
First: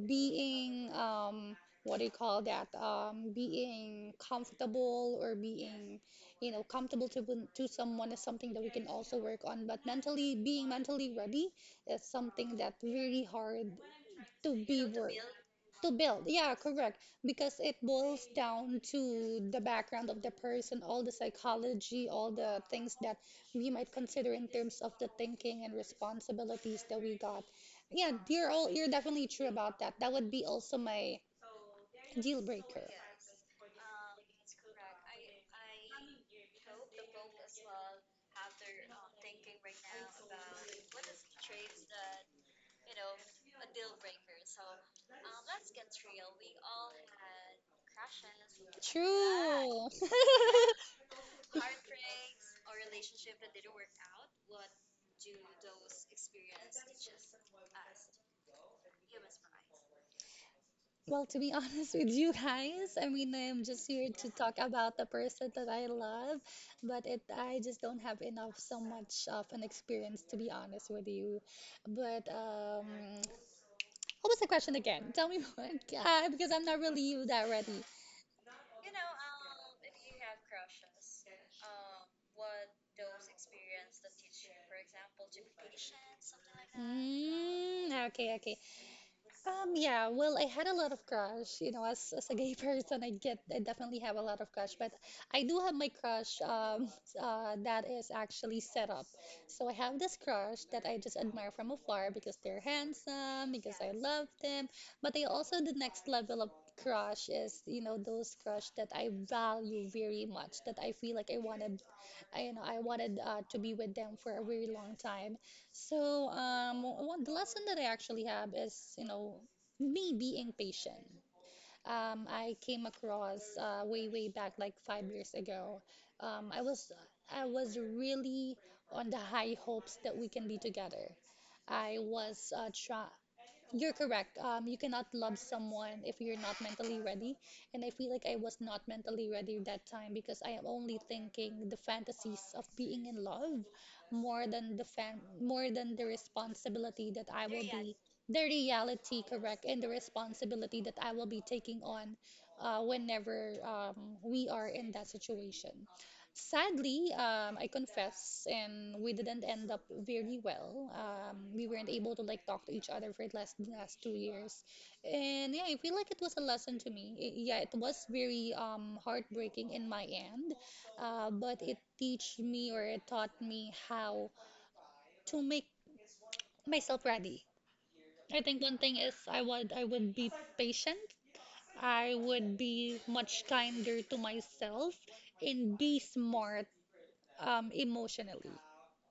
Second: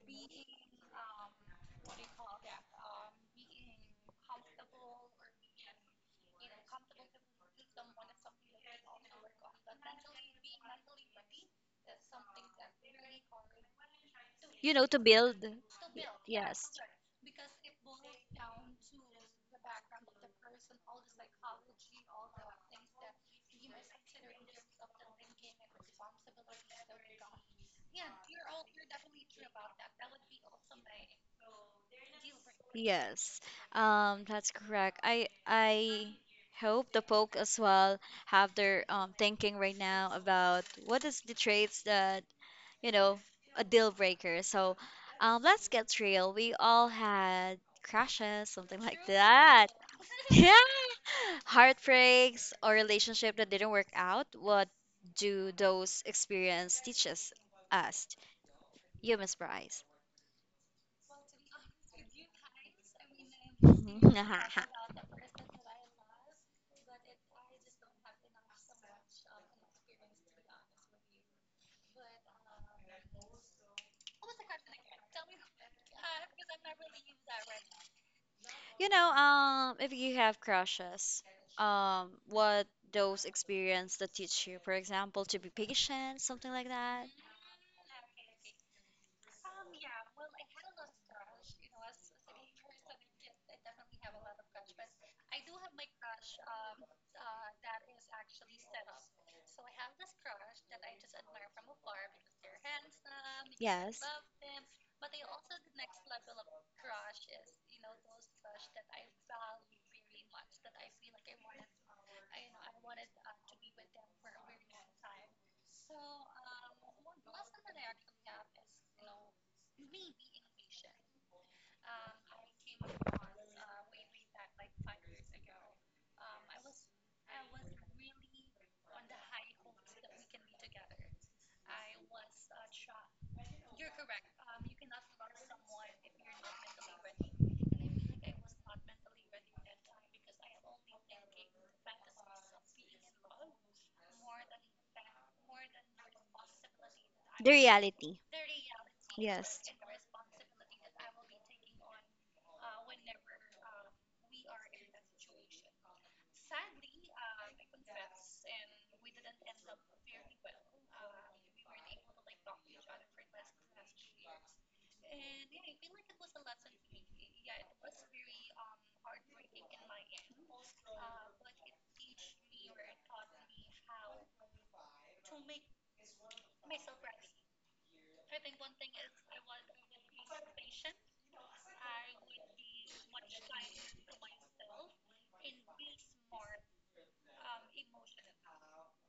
B: Being what do you call that? Being comfortable or being, comfortable to to someone is something that we can also work on. But mentally, being mentally ready is something that's really hard to
A: You
B: be
A: know, to
B: work
A: build.
B: to
A: Y-
B: build. Yeah,
A: Yes.
B: correct, because it boils down to the background of the person, all the psychology, all the things that we might consider in terms of the thinking and responsibilities that we got. Yeah, you're definitely true about that. That would be also my deal breaker.
A: Yes, that's correct. I hope the folk as well have their thinking right now about what is the traits that, you know, a deal breaker. So, let's get real. We all had crashes, something like that.
B: True.
A: Yeah, heartbreaks or relationship that didn't work out. What do those experience teaches us? You, Miss Bryce.
B: Well, to be honest with you guys, I mean, I am just here to talk about the person that I love, but it I just don't have enough so much of an experience to be honest with you. But what was the question again? Tell me more, because I'm not really that ready.
A: You know, if you have crushes, what those experience that teach you, for example, to be patient, something like that.
B: Mm, okay, okay. Yeah, well, I had a lot of crush. You know, as a gay person, I definitely have a lot of crush, but I do have my crush that is actually set up. So I have this crush that I just admire from afar because they're handsome, because I
A: Yes.
B: love them. But I also, the next level of crush is, you know, those crush that I value very much, that I feel like I wanted, I, you know, I wanted to be with them for a very long time. So, the lesson that I actually have is, me being patient. I came across way, way back, like 5 years ago. Um, I was, I was really on the high hopes that we can be together. I was try, you're correct. You cannot love someone if you're not mentally ready. And I feel like I was not mentally ready that time because I am only thinking the fantasies of being in love more than the fan more than the responsibility that I
A: The
B: will be
A: reality.
B: the reality,
A: Yes.
B: correct, and the responsibility that I will be taking on whenever we are in that situation. Sadly, I confess, and we didn't end up very well. We weren't able to like talk to each other for the last two years, and yeah, I feel like it was a lesson to me. I Yeah, it was very heartbreaking in my end, but it teach me or it taught me how to make myself ready. I think one thing is I would be patient. I would be much kinder to myself and be smart, emotionally.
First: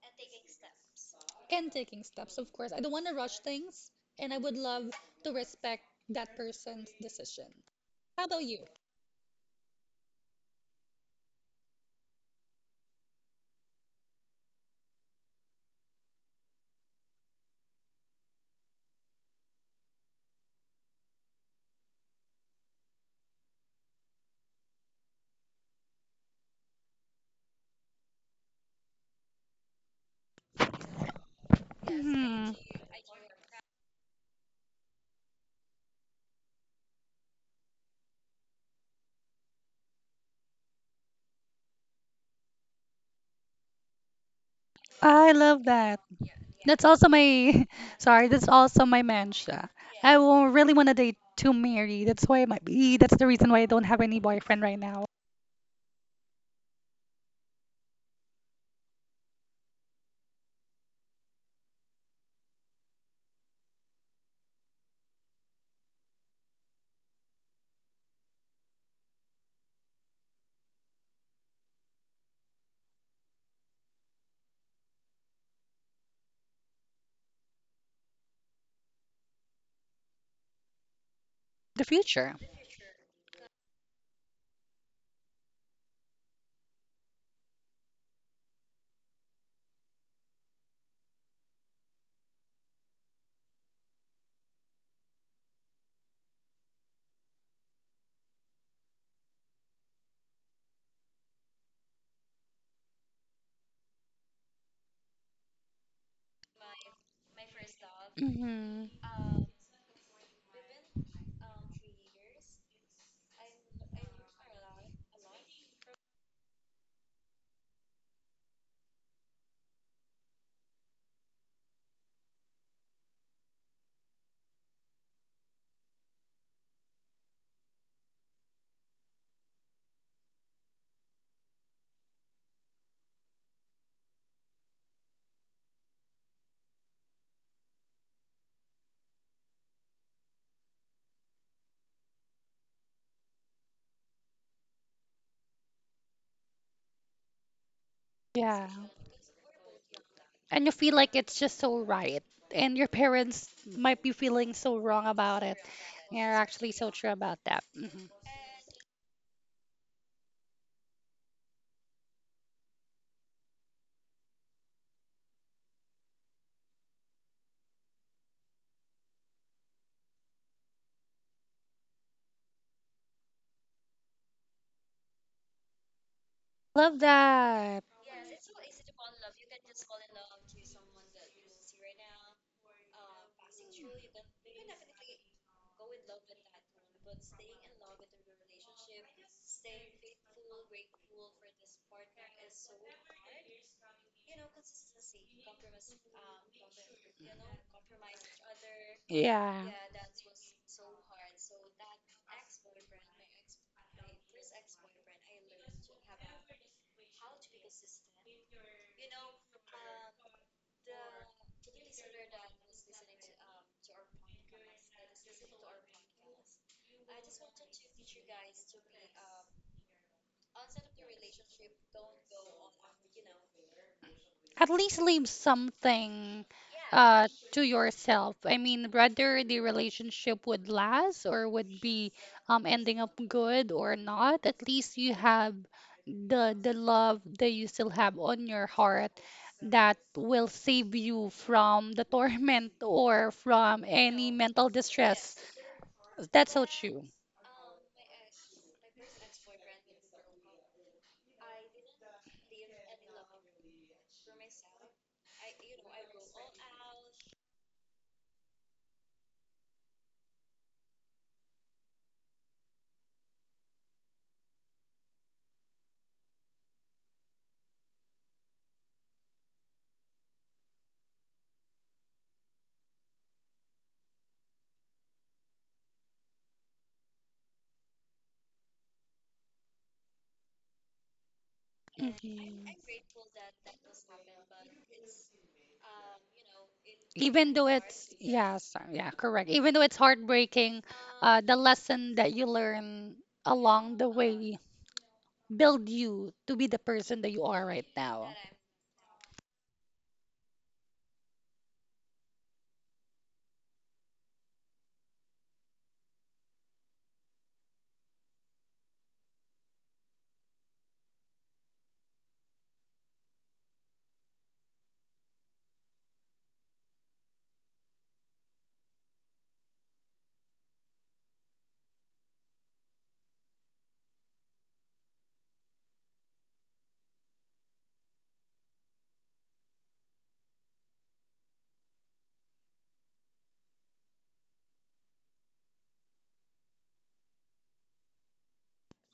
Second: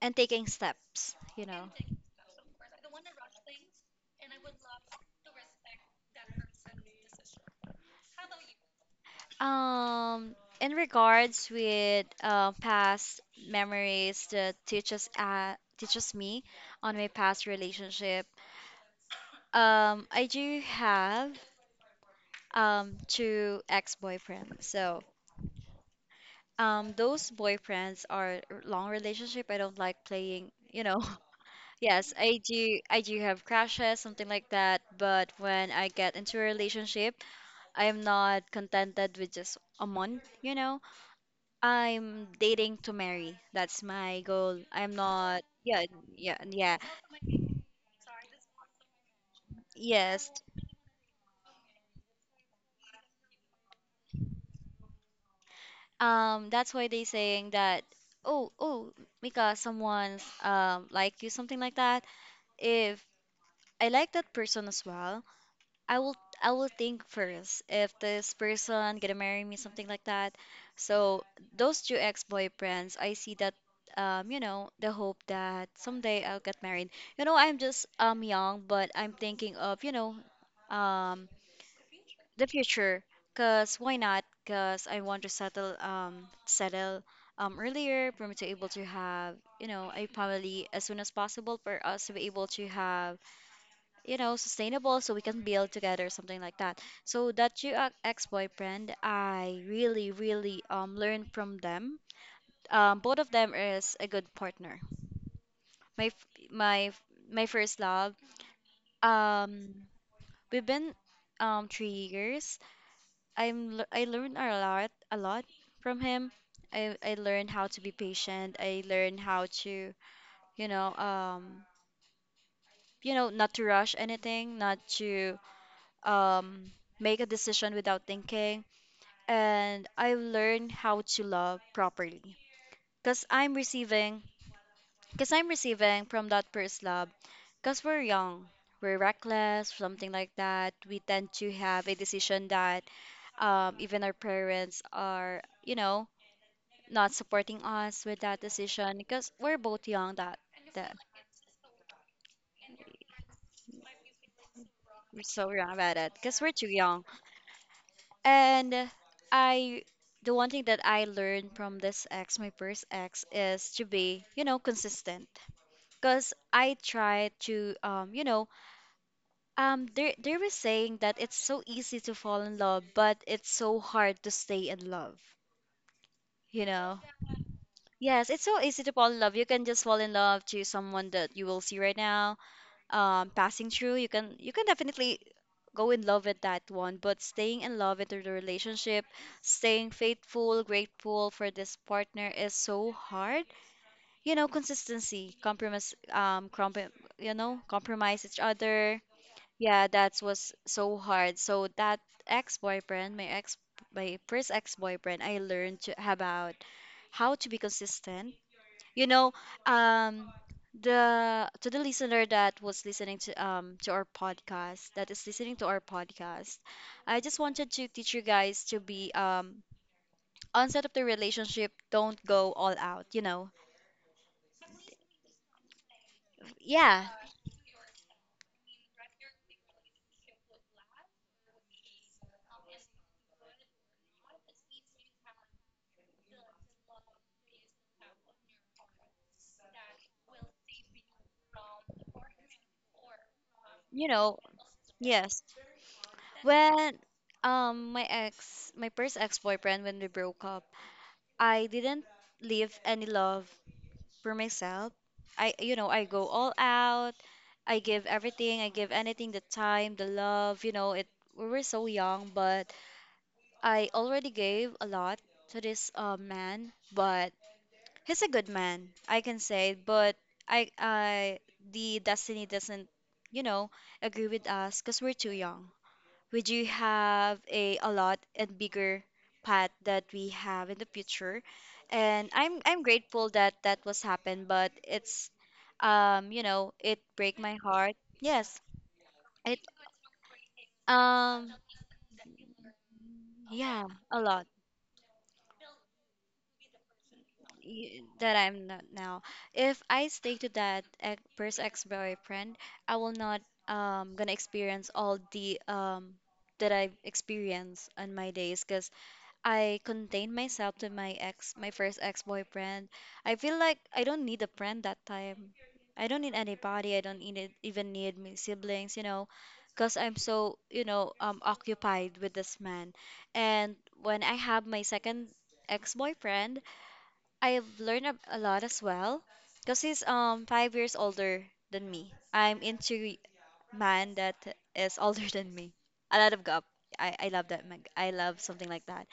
A: And taking steps, you
B: And
A: know.
B: taking steps, of course. I don't want to rush things, and I would love to respect that person's decision. How about you?
A: Um, in regards with past memories that teaches teaches me on my past relationship, I do have two ex-boyfriends. So those boyfriends are long relationship. I don't like playing, you know. Yes, I
B: Mhm.
A: do. I do have crashes, something like that. But when I get into a relationship, I am not contented with just a month, you know. I'm dating to marry. That's my goal. I'm
B: I
A: not.
B: love
A: Yeah,
B: that.
A: yeah, yeah.
B: That's also my, sorry, that's also my mantra. I
A: Yes.
B: won't really want to date too married. That's the reason why I don't have any boyfriend right now.
A: That's why they saying that. Oh, oh, Mika, someone's like you, something like that. If I like that person as well, I will, I will think first if this person gonna marry me, something like that. So those two ex-boyfriends, I see that, you know, the hope that someday I'll get married. You know, I'm just young, but I'm thinking of, you know, um
B: The future.
A: the future. 'Cause why not? 'Cause I want to settle settle earlier for me to able to have, you know, a family as soon as possible for us to be able to have, you know, sustainable so we can build together, something like that. So that you ex-boyfriend, I really, really learned from them. Both of them is a good partner. My f- my f- my first love.
B: Hmm.
A: Um, we've been 3 years. I learned a lot from him. I learned how to be patient. I learned how to, you know, um, you know, not to rush anything, not to um, make a decision without thinking, and I've learned how to love properly. Cause I'm receiving, cause I'm receiving from that first love. Cause we're young, we're reckless, something like that. We tend to have a decision that, even our parents are, you know, not supporting us with that
B: Yeah.
A: decision because we're both young that,
B: And you feel
A: that
B: like it's just so right. And your parents might be feeling so wrong
A: we're
B: about
A: so
B: it.
A: young about it
B: You're
A: because we're too
B: actually so
A: young.
B: true about that. Hmm.
A: And I, the one thing that I learned from this ex, my first ex, is to be, you know, consistent. Because I try to, you know, they were saying that it's so easy to fall in love, but it's so hard to stay in love. You
B: Love
A: know.
B: that.
A: Yes, it's so easy to fall in love. You can just fall in love to someone that you will see right now passing through. You can, you can definitely go in love with that one, but staying in love with the relationship, staying faithful, grateful for this partner is so hard. You know, consistency, compromise, you know, compromise each other.
B: Yeah.
A: Yeah, that was so hard. So that ex-boyfriend, my first ex-boyfriend, I learned to, about how to be consistent. You know, um, the to the listener that was listening to our podcast, that is listening to our podcast, I just wanted to teach you guys to be onset of the relationship, don't go all out, you know.
B: At least leave something
A: Yeah,
B: to yourself. I mean, whether the relationship would last or would be ending up good or not, at least you have the love that you still have on your heart that will save you from the torment or from
A: you
B: any
A: know,
B: mental distress.
A: yes.
B: That's so
A: When
B: true.
A: my ex, my first ex-boyfriend when we broke up, I didn't leave any love for myself. I, you know, I go all out, I give everything, I give anything, the time, the love, you know. It, we were so young, but I already gave a lot to this man. But he's a good man, I can say. But I, the destiny doesn't, you know, agree with us because we're too young. Would you have a lot and bigger path that we have in the future. And
B: Mhm.
A: I'm grateful that that was happened, but it's, you know, it break
B: Even
A: my
B: though
A: heart.
B: it's
A: Yes,
B: yes yeah, correct,
A: it,
B: even though it's heartbreaking,
A: um
B: the lesson that you learn
A: yeah,
B: along the
A: a lot.
B: way build you to be the person that you are right now.
A: That I'm not now. If I stay to that first ex-boyfriend, I will not gonna experience all the that I've experienced on my days. 'Cause I contained myself to my ex, my first ex-boyfriend. I feel like I don't need a friend that time. I don't need anybody. I don't need, even need my siblings, you know, because I'm so, you know, occupied with this man. And when I have my second ex-boyfriend, I've learned a lot as well, because he's 5 years older than me. I'm into man that is older than me. A lot of gap. I love that. I love something like that.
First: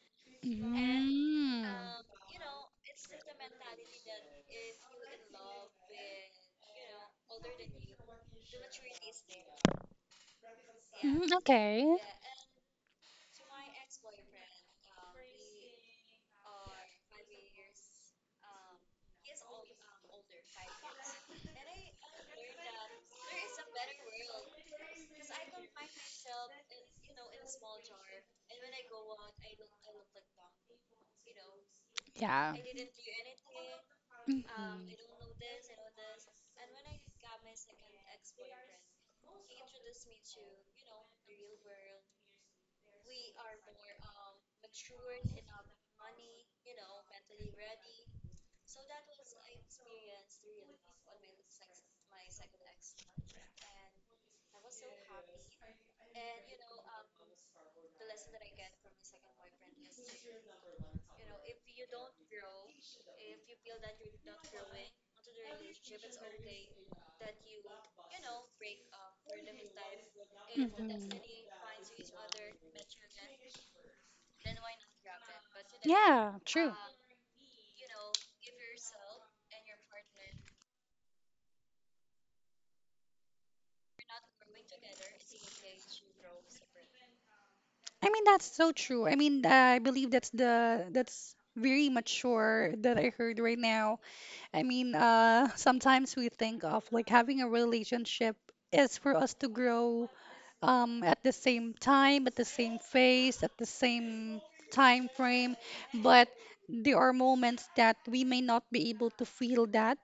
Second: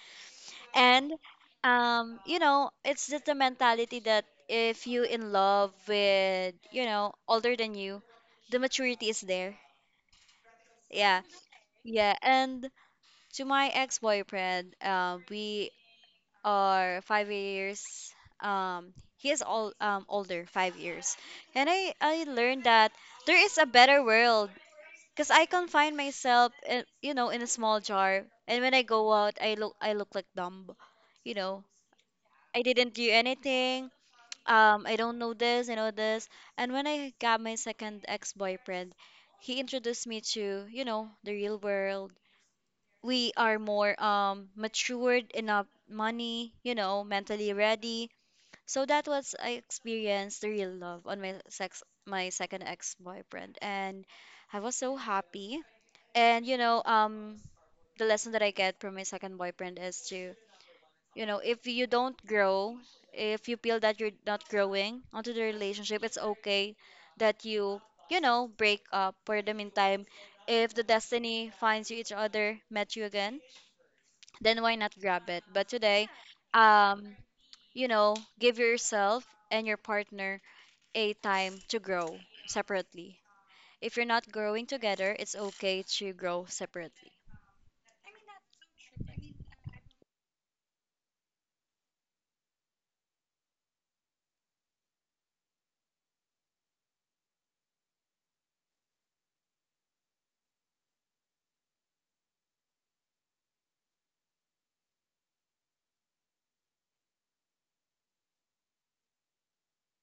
A: And
B: Mm.
A: you know, it's just the mentality that if you in love with, you know, older than you, the maturity is there. Yeah,
B: Mm, okay.
A: yeah. And to my ex-boyfriend, we are 5 years. He is all older, 5 years. And I learned that there is a better world. Cause I confine myself, in, you know, in a small jar, and when I go out, I look like dumb, you know,
B: Yeah.
A: I didn't do anything.
B: Mhm.
A: I don't know this, I know this. And when I got my second ex-boyfriend, he introduced me to, you know, the real world. We are more matured enough money, you know, mentally ready. So that was I experienced the real love on my second ex-boyfriend. And I was so happy. And you know, the lesson that I get from my second boyfriend is to, you know, if you don't grow, if you feel that you're not growing onto the relationship, it's okay that you know, break up for the meantime. If the
B: Mhm.
A: destiny finds you each other, met you again, then why not grab it? But today,
B: Yeah, true.
A: um, you know, give yourself and your partner a time to grow separately. If you're not growing together, it's okay to grow separately.
B: I mean, that's so true. I mean, I believe that's the that's very mature that I heard right now. I mean, sometimes we think of like having a relationship is for us to grow, at the same time, at the same phase, at the same time frame. But there are moments that we may not be able to feel that,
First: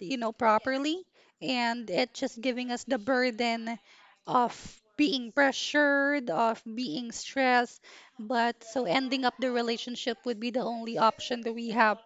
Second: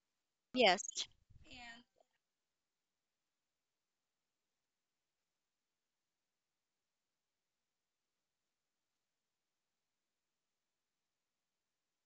B: you know,
A: Yes,
B: properly. And it's just giving us the burden of being pressured, of being stressed. But so ending up the relationship would be the only option that we have.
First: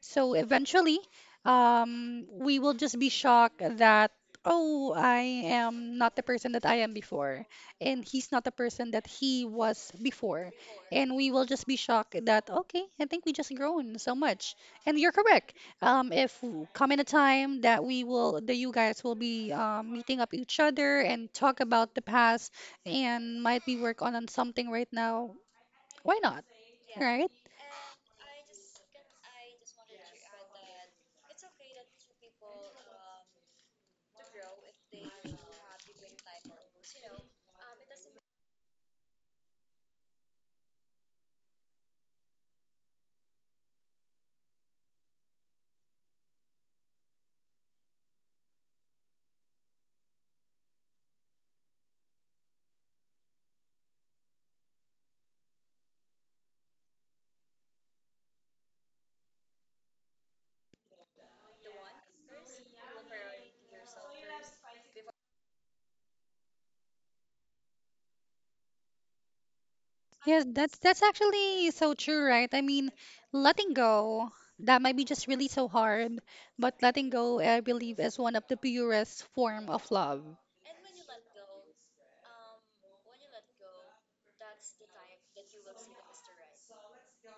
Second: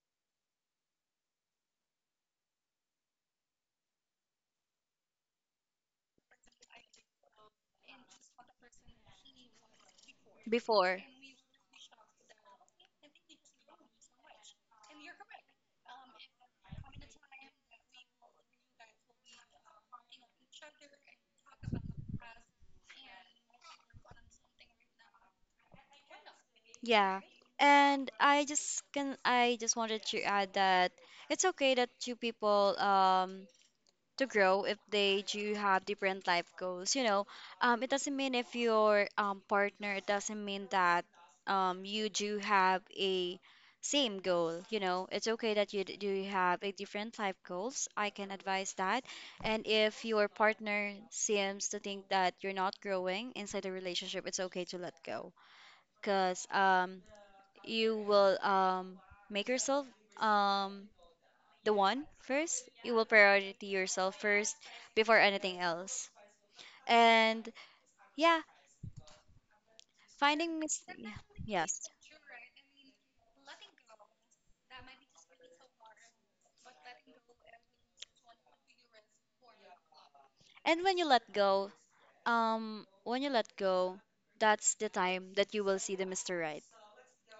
B: So eventually, we will just be shocked that, oh, I am not the person that I am before and he's not the person that he was before.
A: before.
B: And we will just be shocked that, okay, I think we just grown so much. And you're correct. If come in a time that that you guys will be meeting up each other and talk about the past and might be work on something right now, why not?
A: Yeah.
B: Right?
A: And I just can I just wanted to add that it's okay that two people to grow if they do have different life goals. You know, it doesn't mean if your partner, it doesn't mean that you do have a same goal. You know, it's okay that you do have a different life goals. I can advise that. And if your partner seems to think that you're not growing inside the relationship, it's okay to let go. Because you will make yourself um, the one first. You will priority yourself first before anything else. And yeah,
B: Yes, that's
A: yeah,
B: actually
A: yes.
B: so true, right? I mean, letting go, that might be just really so hard, but letting go, I believe, is one of the purest form of love.
A: And when you let go, when you let go, that's the time that you will see the Mr. Right,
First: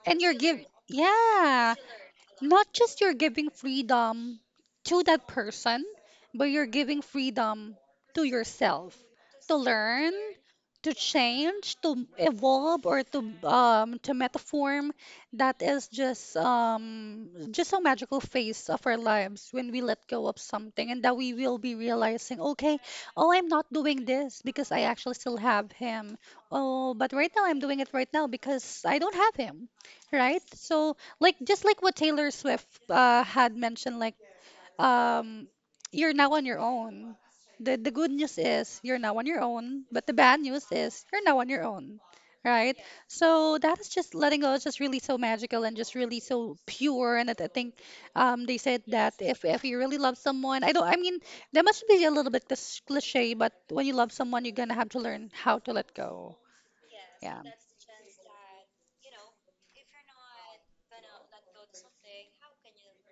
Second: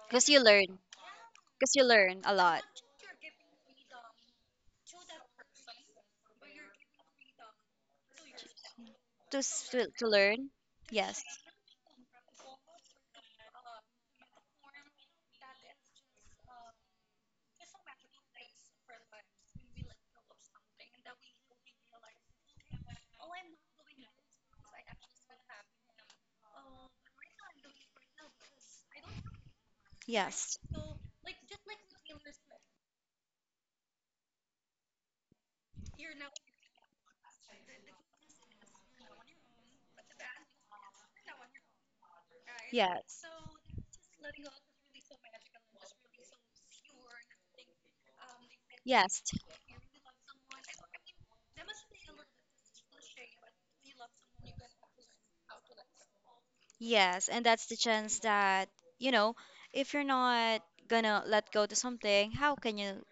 B: And
A: because
B: you're
A: you
B: give,
A: learn, because
B: yeah.
A: you learn a lot
B: Not just you're giving freedom to that person, but you're giving freedom to yourself
A: to
B: to
A: to
B: learn,
A: learn.
B: to
A: Yes,
B: change, to evolve, or to metaform. That is just a magical phase of our lives when we let go of something and that we will be realizing, okay, oh, I'm not doing this because I actually still have him. Oh, but right now I'm doing it right now because I don't have him, right?
A: yes,
B: So like just like what Taylor Swift had mentioned, like, um, you're now on your own. The good news is you're now on your own, but the bad news is you're now on your own, right?
A: yes,
B: So that is just letting go is just really so magical and just really so pure. And that I think, they said that
A: yes.
B: if you really love someone, I don't, I mean, that must be a little bit this cliche, but when you love someone, you're gonna have to learn how to let go.
A: Yes,
B: Yeah.
A: and that's the chance that, you know, if you're not gonna let go to something, how can you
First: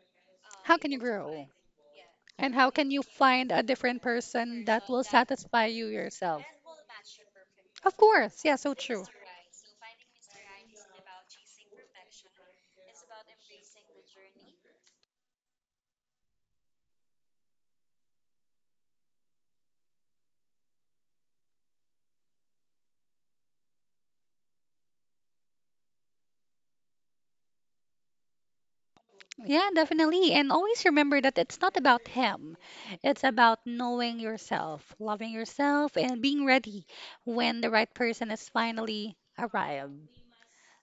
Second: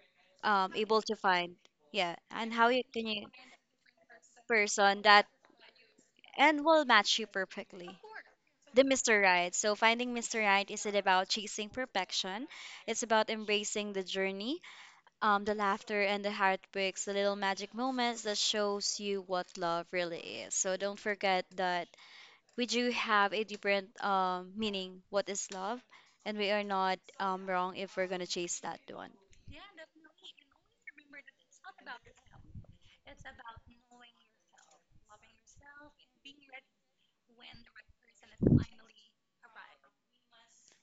B: How can you
A: able to
B: grow?
A: find, yeah, and
B: And
A: how
B: how
A: you
B: can you
A: can you
B: find a different person that
A: person
B: will
A: that
B: satisfy you yourself?
A: and will match you
B: Of
A: perfectly.
B: course. Yeah, so
A: The
B: true.
A: Mr. Right. So finding Mr. Right isn't about chasing perfection. It's about embracing the journey, the laughter and the heartbreaks, the little magic moments that shows you what love really is. So don't forget that we do have a different meaning what is love and we are not wrong if we're gonna chase that one.
B: Yeah, definitely. And always remember that it's not about him. It's about knowing yourself, loving yourself, and being ready when the right person is finally arrived.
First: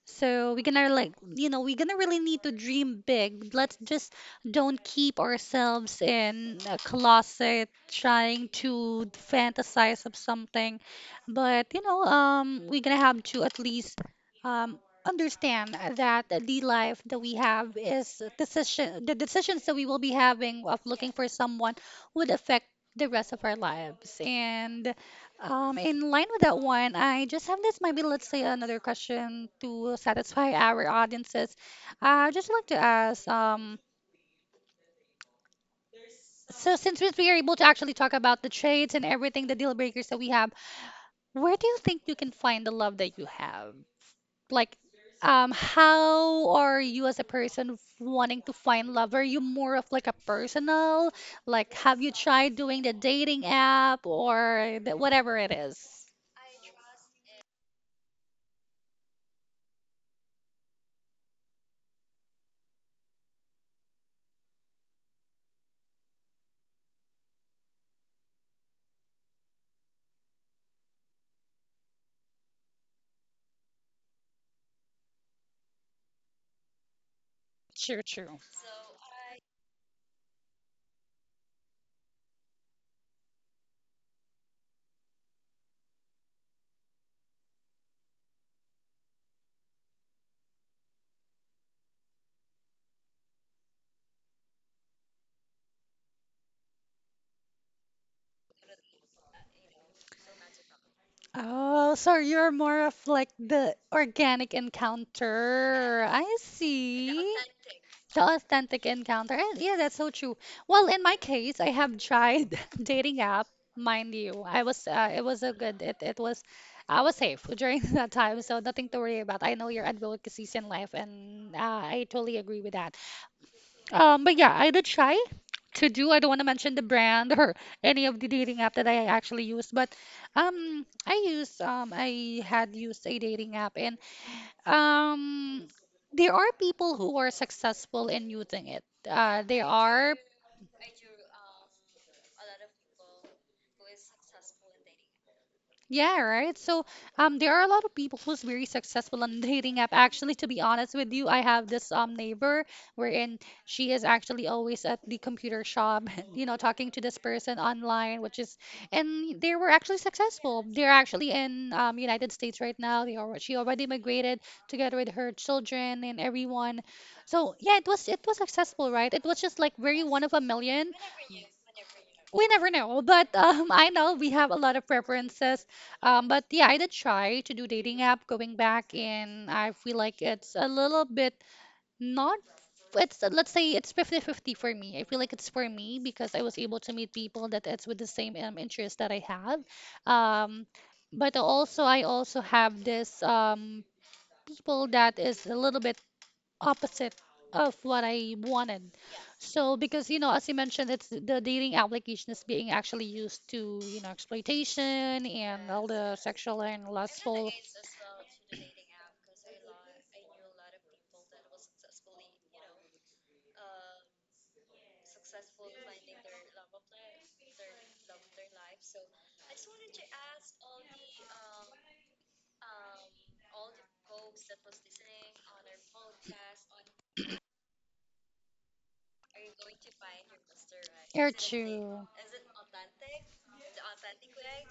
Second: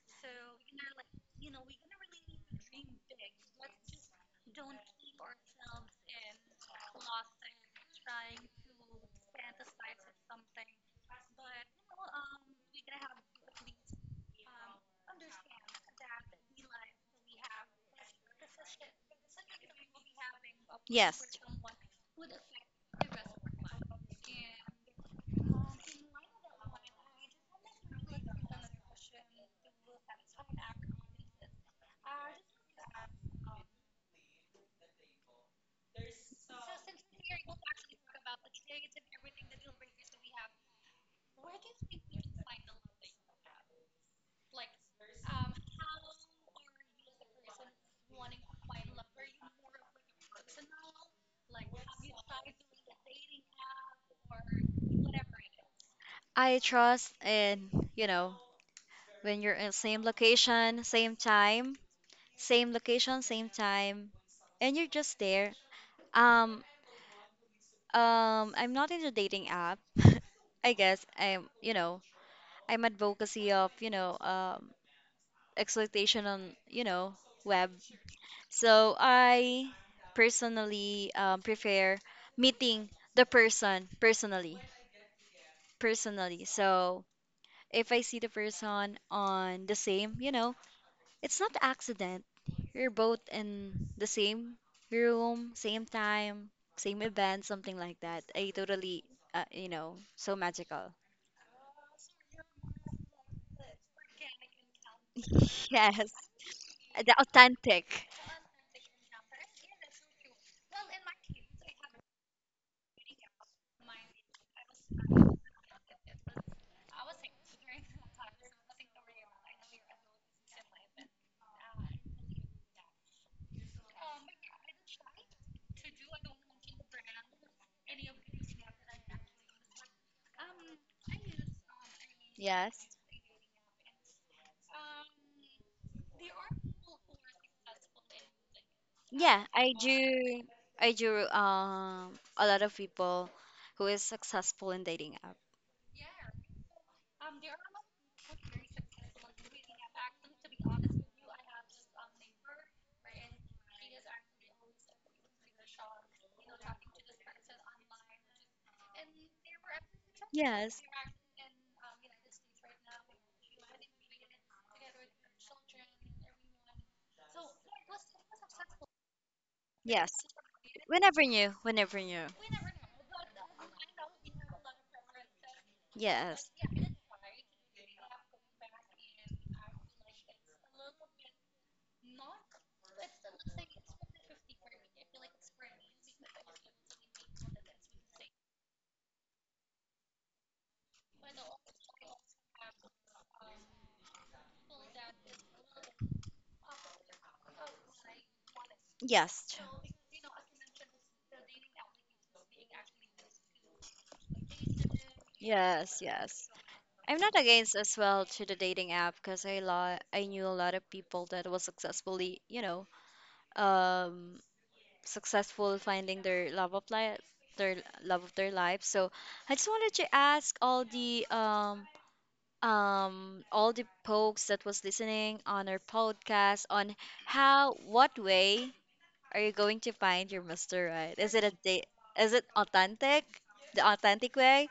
B: So we're gonna like, you know, we're gonna really need to dream big. Let's just don't keep ourselves in a closet trying to fantasize of something. But, you know, we're gonna have to at least um understand that the life that we have is a decision, the decisions that we will be having of looking for
A: Yes,
B: someone would affect the rest of our lives. And in line with that one, I just have this maybe let's say another question to satisfy our audiences. I just like to ask, so since we are able to actually talk about the traits and everything, the deal breakers that we have, where do you think you can find the love that you have? Like, how are you as a person wanting to find love? Are you more of like a personal, like have you tried doing the dating app or the, whatever it is?
A: I trust in, you know, when you're in same location same time, same location same time, and you're just there. um I'm not into dating app. I guess I'm, you know, I'm advocacy of, you know, exploitation on, you know, web.
B: True, true.
A: So I personally prefer meeting the person personally. Personally. So if I see the person on the same, you know, it's not accident. You're both in the same room, same time, same event, something like that. I totally, you know, so magical.
B: Oh, so you're more of like the organic encounter.
A: Yes,
B: I
A: the
B: see.
A: authentic.
B: The authentic encounter. And yeah, that's so true. Well, in my case, I have tried dating app, mind you. I was it was a good it was I was safe during that time, so nothing to worry about. I know your advocacies in life and I totally agree with that. But yeah, I did try to do. I don't want to mention the brand or any of the dating app that I actually used, but I had
A: Yes.
B: used a dating app, and um, there are people who are successful in using it.
A: Yeah,
B: They
A: I
B: are.
A: do. I do. A lot of people who is successful in dating.
B: Yeah, right. So there are a lot of people who's very successful on dating app. Actually, to be honest with you, I have this neighbor wherein she is actually always at the computer shop, you know, talking to this person online, which is, and they were actually successful.
A: Yes.
B: They're actually in United States right now. They are She already migrated together with her children and everyone. So yeah, it was successful, right? It was just like very
A: Yes.
B: one of a million.
A: Whenever new, whenever new.
B: We never know, but I know we have a lot of preferences, but
A: Yes.
B: yeah, I did try to do dating app going back, and I feel like it's a little bit not, it's let's say it's 50-50 for me. I feel like it's for me because I was able to meet people that it's with the same, interest that I have, um, but also I also have this, people that is a little bit opposite of what I wanted.
A: Yes.
B: So because you know, as you mentioned, it's the dating application is being actually used to you know exploitation and all
A: Yes,
B: the
A: yes.
B: sexual and
A: I'm not
B: lustful.
A: against as well to the dating app because I lot I knew a lot of people that was successfully, you know, um successful finding their love of life, their love of their life. So I just wanted to ask all the folks that was listening on our podcast on how, what way are you going to find your Mr. Right?
B: You're
A: Is it a date?
B: true.
A: Is it authentic, the authentic way,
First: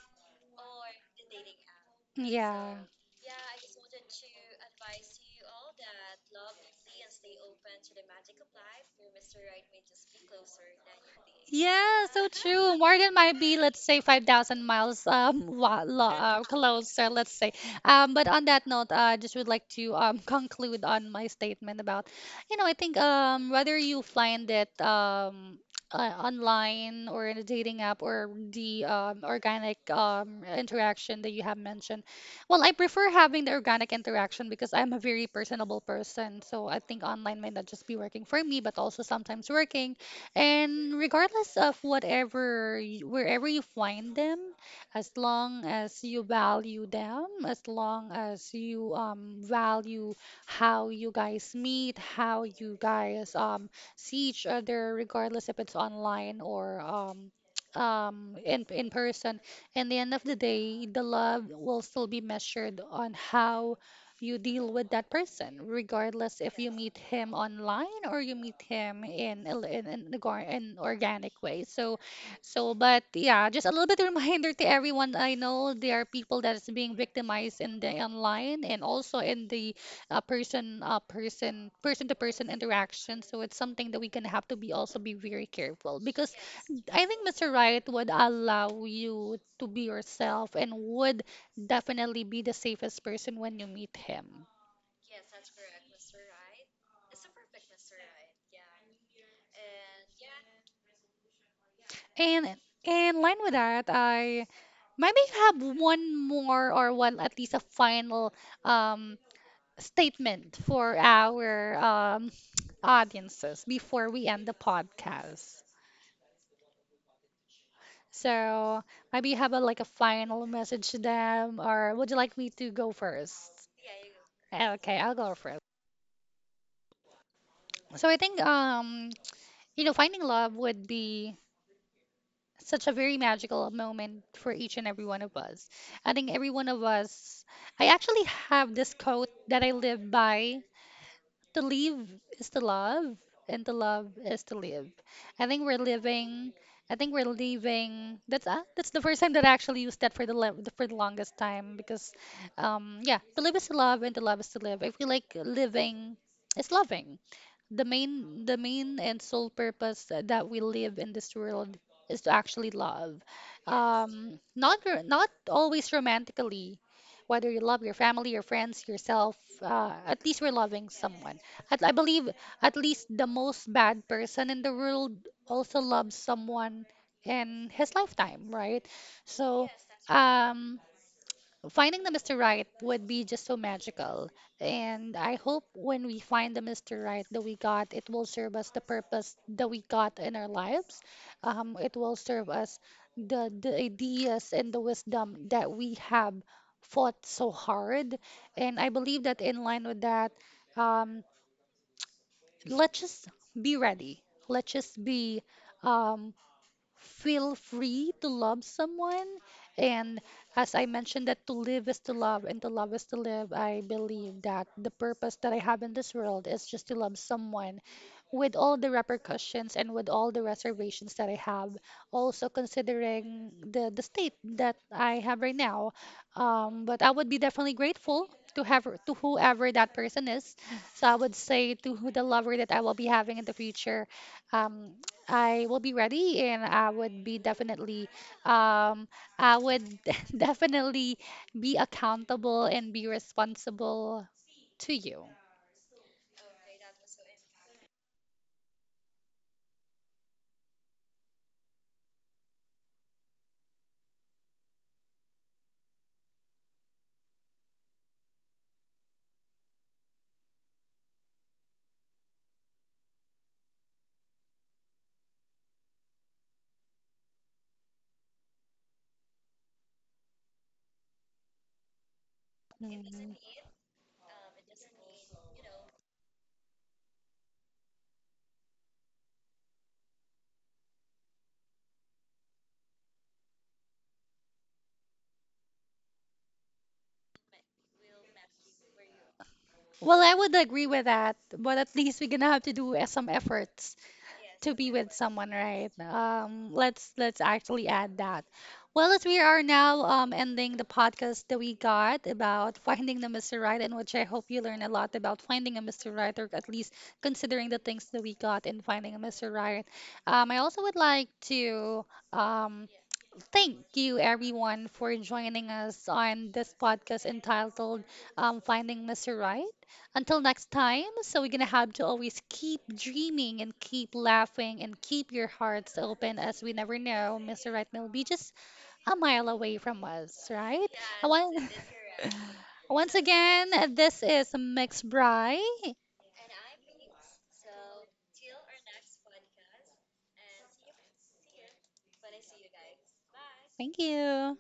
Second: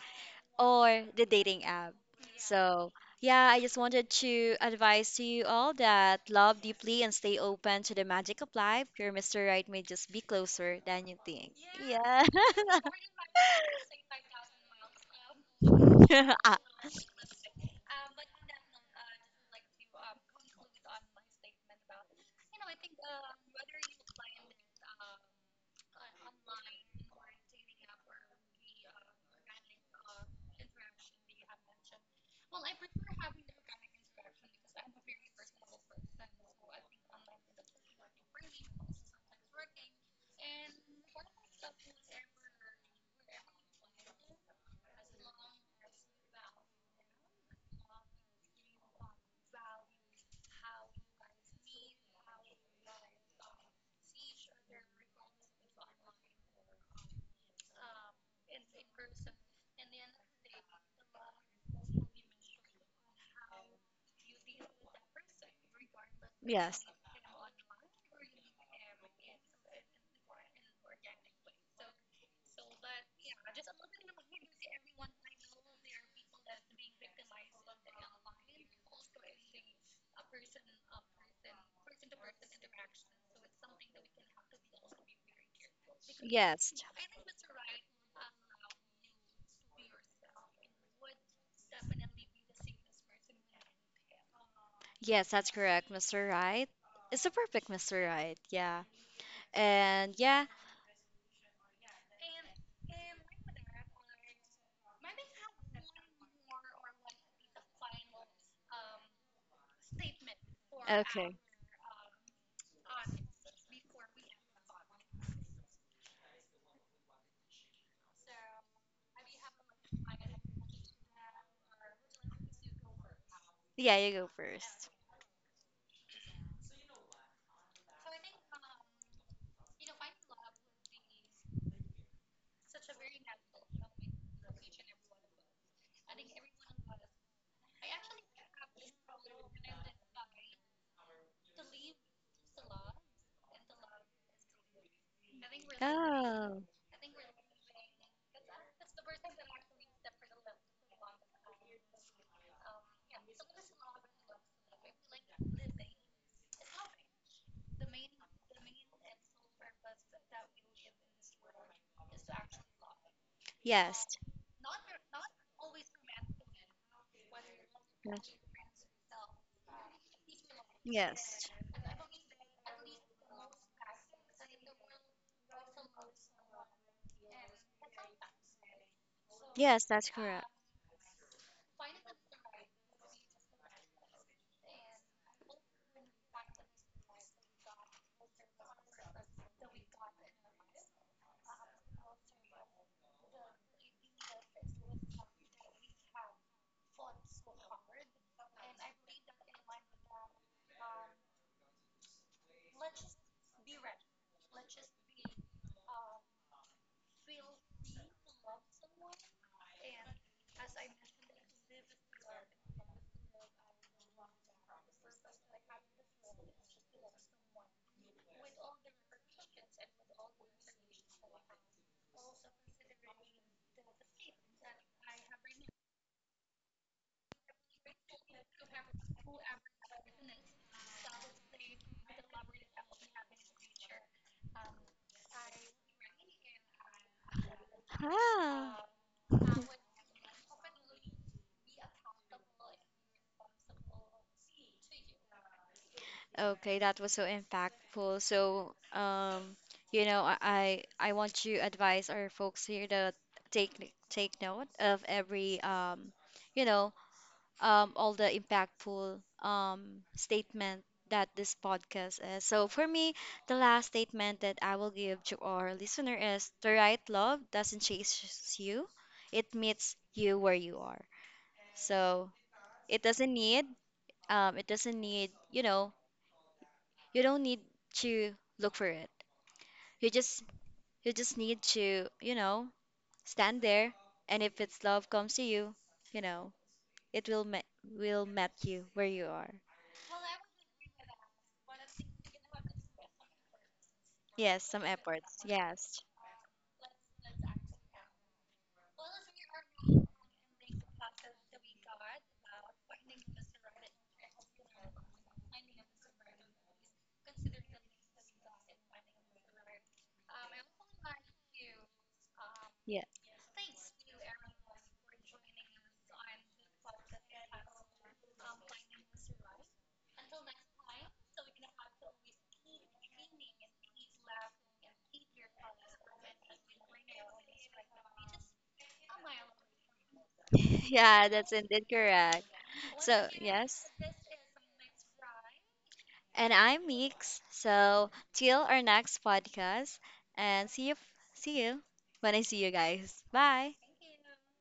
A: or the dating app?
B: Yeah.
A: So yeah, I just wanted to advise to you all that love deeply and stay open to the magic of life. Your Mr. Right may just be closer than you think.
B: Yeah,
A: Yeah.
B: so true. Morgan might be, let's say, 5,000 miles
A: Ah.
B: closer, let's say. But on that note, I just would like to conclude on my statement about, you know, I think whether you find it online or in a dating app or the, organic, interaction that you have mentioned, well, I prefer having the organic interaction because I'm a very personable person. So I think online might not just be working for me, but also sometimes working. And regardless of whatever, wherever you find them, as long as you value them, as long as you value how you guys meet, how you guys see each other, regardless if it's online or in person in the end of the day, the love will still be measured on how you deal with that person, regardless if you
A: Yes.
B: meet him online or you meet him in in, the in organic way. So, so but yeah, just a little bit reminder to everyone. I know there are people that is being victimized in the online and also in the person to person interaction. So it's something that we can have to be also be very careful because
A: Yes.
B: I think Mr. Riot would allow you to be yourself and would definitely be the safest person when you meet him.
A: Yes, that's correct, Mr. Right. It's a perfect Mr. Right. Yeah. And yeah.
B: And in line with that, I maybe have one more or one at least a final, um, statement for
A: Okay.
B: our, audiences before we end the podcast. So maybe you have a, like a final message to them, or would you like me to go first?
A: Yeah, you go first.
B: Okay, I'll go first. So I think you know, finding love would be such a very magical moment for each and every one of us. I think every one of us, I actually have this quote that I live by to live is to love, and to love is to live. I think we're living.
A: Oh,
B: I think we're leaving. That's the first time that I actually used that for the for the longest time because, yeah, to live is to love and to love is to live. I feel like living is loving the main and sole purpose that we live in this world is to actually love. Yes.
A: yes.
B: Not not always romantically, whether you love your family,
A: Yes.
B: your friends, yourself, at least we're loving someone.
A: Yes,
B: At, I believe at least the most bad person in the world also loves someone in his lifetime, right? So,
A: yes, that's correct.
B: um finding the Mr. Right would be just so magical. And I hope when we find the Mr. Right that we got, it will serve us the purpose that we got in our lives. It will serve us the ideas and the wisdom that we have fought so hard. And I believe that in line with that, um, let's just be ready. Let's just be, um, feel free to love someone, and as I mentioned that to live is to love and to love is to live, I believe that the purpose that I have in this world is just to love someone with all the repercussions and with all the reservations that I have, also considering the state that I have right now. But I would be definitely grateful to have to whoever that person is. So I would say to who the lover that I will be having in the future, um, I will be ready and I would be definitely,
A: Ah.
B: um, I would definitely be accountable and be responsible to you.
A: Okay, that was so impactful. So, you know, I want to advise our folks here to take take note of every you know, all the impactful statement that this podcast is. So for me, the last statement that I will give to our listener is the right love doesn't chase you, it meets you where you are. So it doesn't
B: Mm.
A: need it doesn't need, you know. You don't need to look for it. You just you just need to, you know, stand there and if it's love comes to you, you know, it will met you where you are.
B: Well, I would agree with that, but at least we're gonna have to do some efforts
A: Yes,
B: to
A: some
B: be with
A: efforts.
B: someone, right?
A: Yes.
B: Let's actually add that. Well, as we are now ending the podcast that we got about finding the Mr. Right, and which I hope you learn a lot about finding a Mr. Right, or at least considering the things that we got in finding a Mr. Right. I also would like to um,
A: Yeah.
B: thank you, everyone, for joining us on this podcast entitled, Finding Mr. Right. Until next time, so we're going to have to always keep dreaming and keep laughing and keep your hearts open as we never know Mr. Right may be just a mile away from us, right?
A: Yeah,
B: I
A: that's
B: want,
A: indeed correct.
B: once
A: So, yes.
B: again, this is Mix Bry.
A: And I'm Meeks. So till our next podcast and see you when I see you guys. Bye.
B: Thank you.